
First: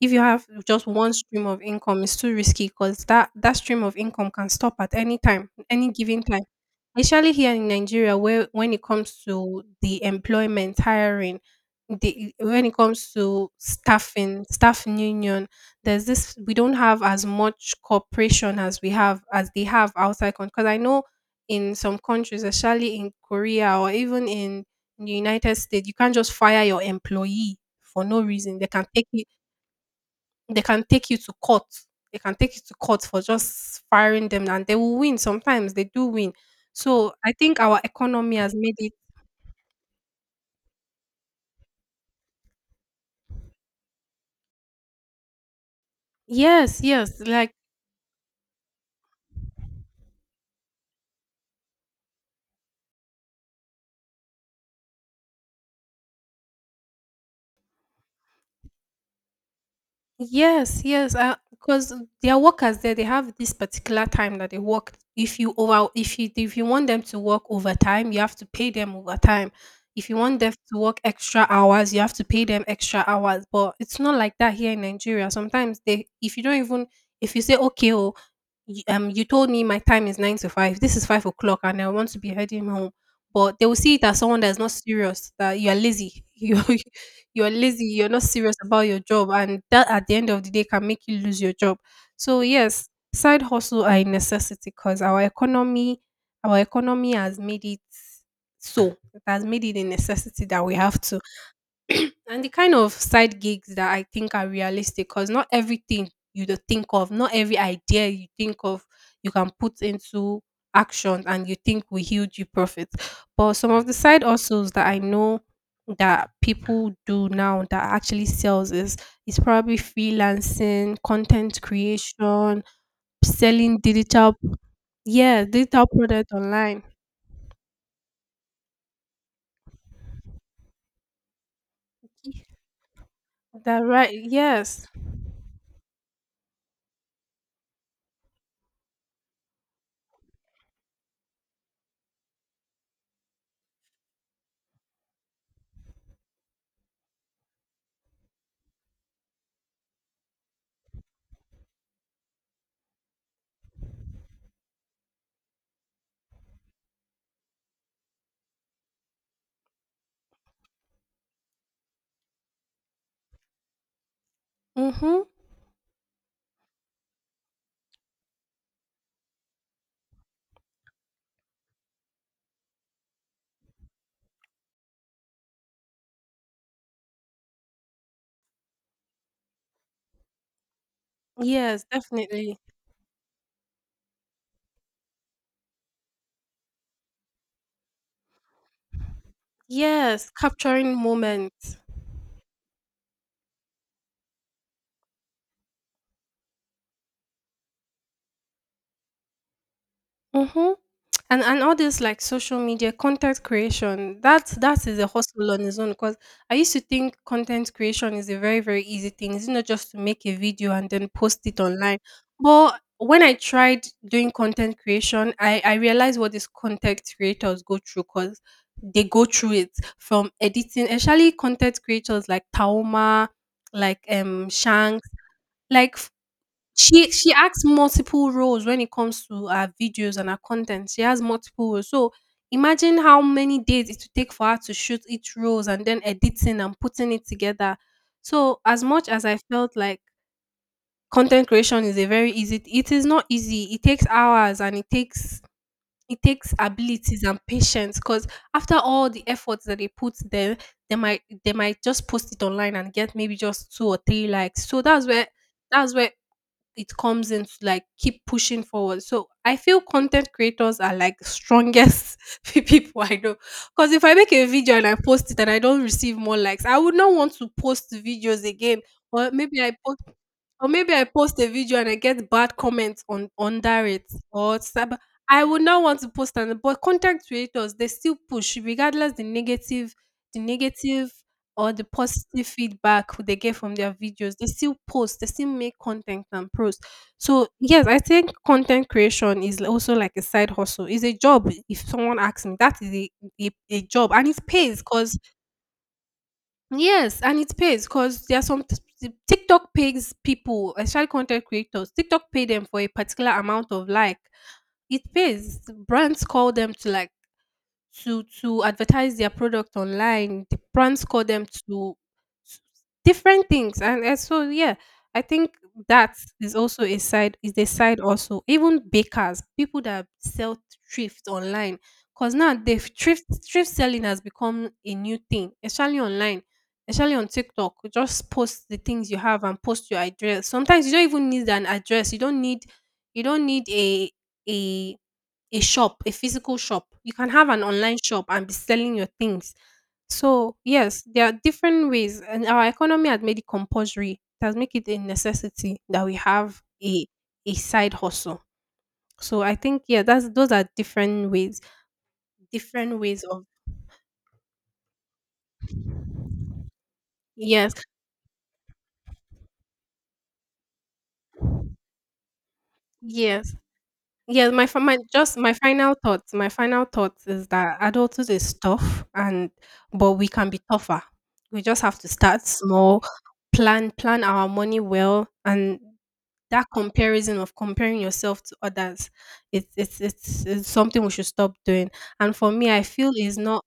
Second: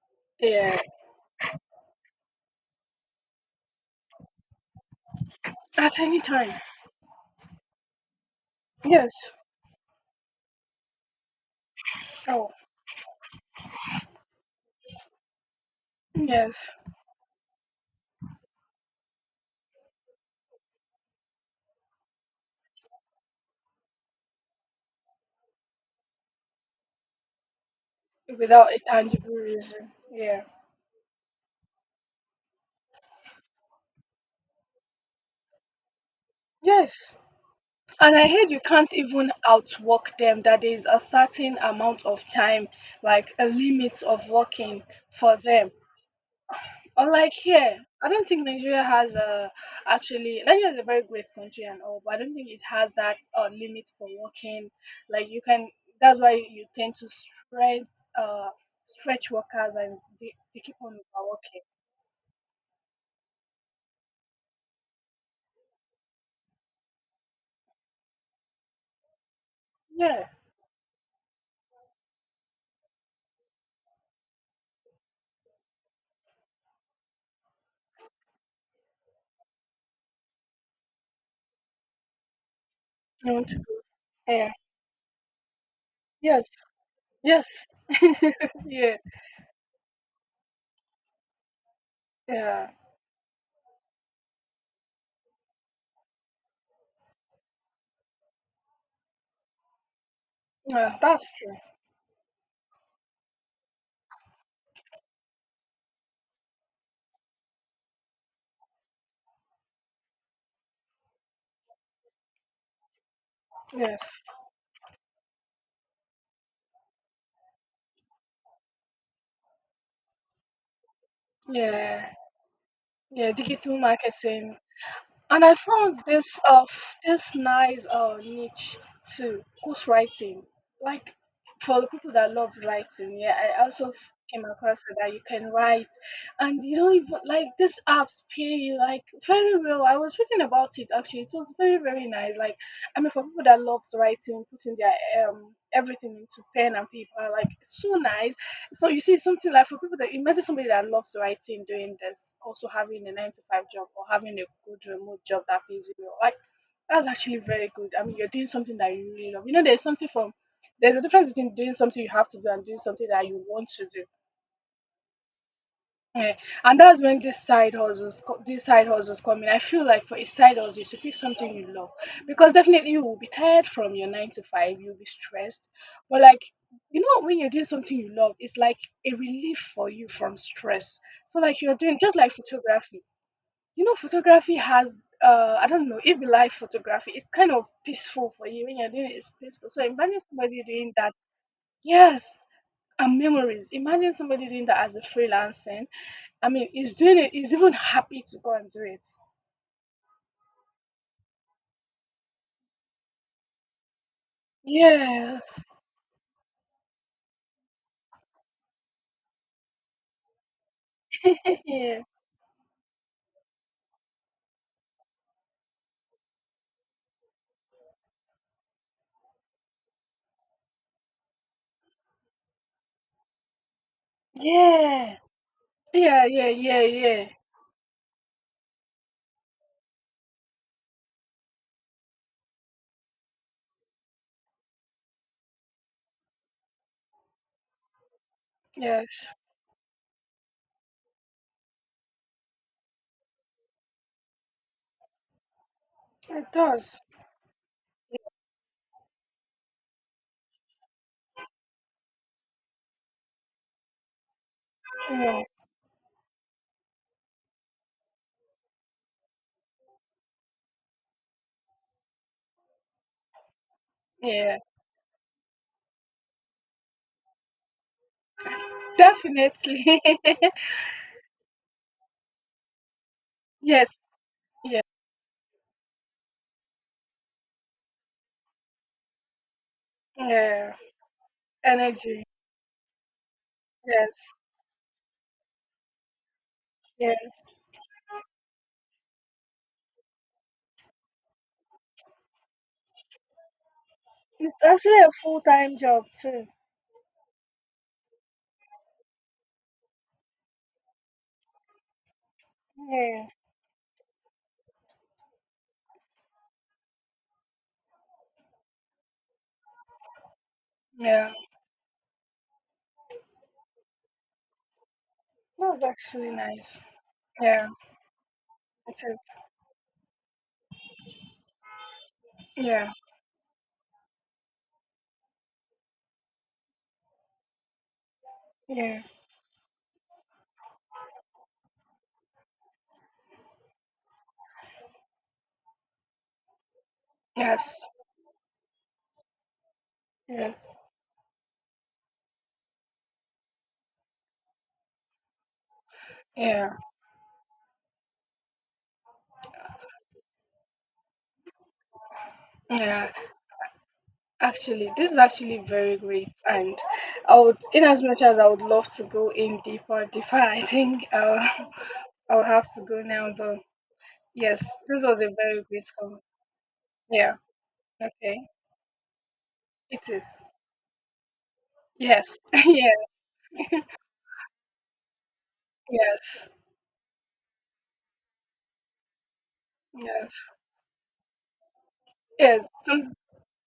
[SPEAKER 1] If you have
[SPEAKER 2] Yeah.
[SPEAKER 1] just one stream of income, it's too risky because that stream of income can stop at any time, any
[SPEAKER 2] At any
[SPEAKER 1] given time.
[SPEAKER 2] time.
[SPEAKER 1] Especially here in Nigeria, where when it
[SPEAKER 2] Yes.
[SPEAKER 1] comes to the employment, hiring, the
[SPEAKER 2] Oh.
[SPEAKER 1] when it comes to staffing union, there's this, we
[SPEAKER 2] Yes.
[SPEAKER 1] don't have as much cooperation as they have outside country. Because I know in some countries, especially in Korea or even in the United States, you can't just fire your employee for no reason. They
[SPEAKER 2] Without a
[SPEAKER 1] can take you
[SPEAKER 2] tangible reason. Yeah.
[SPEAKER 1] they can take you to court. They can take you to court for just firing them, and they will win. Sometimes they do win. So
[SPEAKER 2] Yes.
[SPEAKER 1] I think our
[SPEAKER 2] And I
[SPEAKER 1] economy
[SPEAKER 2] heard
[SPEAKER 1] has
[SPEAKER 2] you
[SPEAKER 1] made
[SPEAKER 2] can't
[SPEAKER 1] it.
[SPEAKER 2] even outwork them, that there is a certain amount of time, like a limit of working for them.
[SPEAKER 1] Yes, yes.
[SPEAKER 2] Unlike
[SPEAKER 1] Like,
[SPEAKER 2] here, I don't think Nigeria has a— actually, Nigeria is a very great country and all, but I don't think it has that limit for working. Like you can— that's why you tend to stretch uh stretch workers, and they keep
[SPEAKER 1] yes,
[SPEAKER 2] on
[SPEAKER 1] yes,
[SPEAKER 2] working.
[SPEAKER 1] because their workers there, they have this particular time that they work. If you want them to work overtime, you have to pay them overtime. If you
[SPEAKER 2] Yeah.
[SPEAKER 1] want them to work extra hours, you have to pay them extra hours. But it's not like that here in Nigeria. Sometimes they, if you don't even, if you say okay, oh, you told me my time is 9 to 5. This is 5 o'clock, and I want to be heading home.
[SPEAKER 2] And,
[SPEAKER 1] But they will see it as someone
[SPEAKER 2] yeah.
[SPEAKER 1] that's not serious, that you are lazy.
[SPEAKER 2] Yes.
[SPEAKER 1] You
[SPEAKER 2] Yes.
[SPEAKER 1] you're lazy, you're not serious about
[SPEAKER 2] Yeah.
[SPEAKER 1] your job, and that at the end of the day can make you lose your job. So
[SPEAKER 2] Yeah.
[SPEAKER 1] yes, side hustle are a necessity because our economy has made it so. It has made it a necessity that we
[SPEAKER 2] Yeah.
[SPEAKER 1] have to,
[SPEAKER 2] That's true.
[SPEAKER 1] and the kind of side gigs that I think are realistic, because not everything you do think of, not every idea you think of, you can put into action and you think will huge you profit. But some of the
[SPEAKER 2] Yes.
[SPEAKER 1] side hustles that I know that people do now that actually sells is probably freelancing, content
[SPEAKER 2] Yeah.
[SPEAKER 1] creation,
[SPEAKER 2] Yeah. Digital
[SPEAKER 1] selling digital
[SPEAKER 2] marketing. And
[SPEAKER 1] yeah,
[SPEAKER 2] I
[SPEAKER 1] digital
[SPEAKER 2] found
[SPEAKER 1] product
[SPEAKER 2] this
[SPEAKER 1] online.
[SPEAKER 2] this nice niche too, who's writing. Like for the people that love writing, yeah, I
[SPEAKER 1] That
[SPEAKER 2] also
[SPEAKER 1] right,
[SPEAKER 2] came across
[SPEAKER 1] yes.
[SPEAKER 2] it that you can write, and you don't even— like these apps pay you like very well. I was reading about it actually. It was very, very nice. Like, I mean, for people that loves writing, putting their everything into pen and paper, like it's so nice. So you see something like— for people that— imagine somebody that loves writing doing this, also having a 9 to 5 job or having a good remote job that pays you well, like that's actually very good. I mean, you're doing something that you really love. You know, there's something from— there's a difference between doing something you have to do and doing something that you want to do.
[SPEAKER 1] Mm-hmm.
[SPEAKER 2] Yeah, and that's when this side hustles, this side hustles come in. I feel like for a side hustle, you should pick something you love, because definitely you will be tired from your 9 to 5. You'll be stressed, but like, you know, when you're doing something you love, it's like a relief for you from stress. So like you're
[SPEAKER 1] Yes,
[SPEAKER 2] doing just like
[SPEAKER 1] definitely.
[SPEAKER 2] photography. You know, photography has I don't know if you like photography, it's kind of peaceful for you. When you're doing it, it's peaceful. So imagine
[SPEAKER 1] Yes,
[SPEAKER 2] somebody doing
[SPEAKER 1] capturing
[SPEAKER 2] that.
[SPEAKER 1] moments.
[SPEAKER 2] Yes, and memories. Imagine somebody doing that as a freelancer. I mean, he's doing it. He's even happy to go and do it.
[SPEAKER 1] Mm-hmm. And all this like social media content creation, that is a
[SPEAKER 2] Yes.
[SPEAKER 1] hustle on its own. Because I used to think content creation is a very very easy thing. It's not just to make a video and then post it online.
[SPEAKER 2] yeah.
[SPEAKER 1] But when I tried doing content creation, I realized what these content creators go through. Cause they go through it from editing, especially content creators like Taoma, like Shanks,
[SPEAKER 2] Yeah,
[SPEAKER 1] like,
[SPEAKER 2] yeah, yeah,
[SPEAKER 1] She
[SPEAKER 2] yeah.
[SPEAKER 1] she acts multiple roles when it comes to her videos and her content. She has multiple roles. So imagine how many days it would take for her to shoot each roles, and then editing and putting it together. So as
[SPEAKER 2] Yes,
[SPEAKER 1] much as I felt like content creation is a very easy it is not easy. It takes hours and it takes it
[SPEAKER 2] it
[SPEAKER 1] takes
[SPEAKER 2] does.
[SPEAKER 1] abilities and patience, because after all the efforts that they put there, they might just post it online and get maybe just two or three likes. So
[SPEAKER 2] Yeah,
[SPEAKER 1] that's where it comes in to like keep pushing forward. So I feel content creators are like the strongest people I know. Because if I make a
[SPEAKER 2] yeah.
[SPEAKER 1] video and I post it and I don't receive more likes, I would not want to post videos again. Or maybe I post
[SPEAKER 2] Definitely.
[SPEAKER 1] or maybe I post a video and I get bad comments on under
[SPEAKER 2] yes,
[SPEAKER 1] it or
[SPEAKER 2] yeah,
[SPEAKER 1] sub. I would not want to post on. But content creators, they still push regardless the negative, the
[SPEAKER 2] yeah.
[SPEAKER 1] negative or the
[SPEAKER 2] Energy.
[SPEAKER 1] positive feedback they get from their
[SPEAKER 2] Yes,
[SPEAKER 1] videos. They still post, they still make content and post.
[SPEAKER 2] yes.
[SPEAKER 1] So yes, I think content creation is also like a side hustle. It's a job. If someone asks me, that is a, job, and it
[SPEAKER 2] It's
[SPEAKER 1] pays,
[SPEAKER 2] actually a
[SPEAKER 1] because
[SPEAKER 2] full time job too.
[SPEAKER 1] yes, and it pays because there are some TikTok pays people, especially content creators. TikTok pay them for a
[SPEAKER 2] Yeah,
[SPEAKER 1] particular amount of like. It pays. Brands call them to, like, to advertise their product online. The brands call
[SPEAKER 2] yeah.
[SPEAKER 1] them to s- different things, and so yeah, I think
[SPEAKER 2] That's
[SPEAKER 1] that
[SPEAKER 2] actually
[SPEAKER 1] is
[SPEAKER 2] nice.
[SPEAKER 1] also a side is a
[SPEAKER 2] Yeah,
[SPEAKER 1] side also. Even
[SPEAKER 2] it is.
[SPEAKER 1] bakers, people that sell thrift online, because now the
[SPEAKER 2] Yeah,
[SPEAKER 1] thrift selling has become a new thing, especially online. Especially on TikTok, you just post the
[SPEAKER 2] yeah.
[SPEAKER 1] things you have and post your address. Sometimes you don't even need an address. You don't need a a shop, a physical shop. You can have an
[SPEAKER 2] Yes,
[SPEAKER 1] online shop and be selling your things. So,
[SPEAKER 2] yes.
[SPEAKER 1] yes, there are different ways, and our economy has made it compulsory. It has made it a necessity that we have
[SPEAKER 2] Yeah,
[SPEAKER 1] a side hustle. So I think yeah, that's those are different
[SPEAKER 2] yeah.
[SPEAKER 1] ways of,
[SPEAKER 2] Actually, this is actually very great, and I would—
[SPEAKER 1] yes,
[SPEAKER 2] in as much as I would love to go in deeper, deeper, I think I'll— I'll have to go now.
[SPEAKER 1] yes.
[SPEAKER 2] But
[SPEAKER 1] Yeah,
[SPEAKER 2] yes,
[SPEAKER 1] my fi my
[SPEAKER 2] this was a
[SPEAKER 1] just
[SPEAKER 2] very great call.
[SPEAKER 1] my final thought
[SPEAKER 2] Yeah.
[SPEAKER 1] is that adulthood
[SPEAKER 2] Okay.
[SPEAKER 1] is tough, and
[SPEAKER 2] It
[SPEAKER 1] but
[SPEAKER 2] is.
[SPEAKER 1] we can be tougher. We just have to
[SPEAKER 2] Yes.
[SPEAKER 1] start small,
[SPEAKER 2] yes.
[SPEAKER 1] plan our money well, and
[SPEAKER 2] Yes.
[SPEAKER 1] that comparison of comparing yourself to others, it's it's
[SPEAKER 2] Yes.
[SPEAKER 1] it's, it's something we should stop doing. And for
[SPEAKER 2] Yes.
[SPEAKER 1] me, I feel
[SPEAKER 2] Some,
[SPEAKER 1] it's not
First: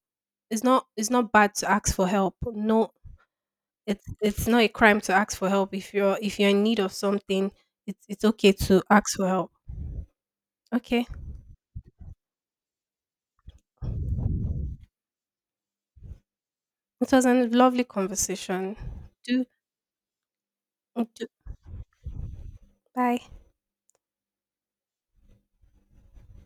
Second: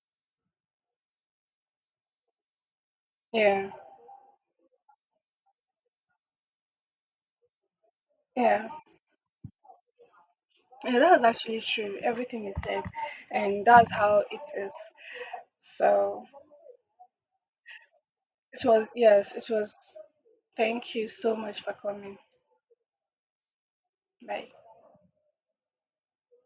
[SPEAKER 1] it's not it's not bad to ask for help. No,
[SPEAKER 2] yeah.
[SPEAKER 1] it's not a crime to ask for help if you're in need of something. It's okay
[SPEAKER 2] Yeah.
[SPEAKER 1] to ask for help.
[SPEAKER 2] Yeah.
[SPEAKER 1] Okay.
[SPEAKER 2] That's actually true. Everything you said, and that's how it is. So
[SPEAKER 1] It was a lovely
[SPEAKER 2] it
[SPEAKER 1] conversation.
[SPEAKER 2] was. Yes.
[SPEAKER 1] Do,
[SPEAKER 2] It was. Thank you
[SPEAKER 1] do
[SPEAKER 2] so much for coming.
[SPEAKER 1] bye.
[SPEAKER 2] Bye.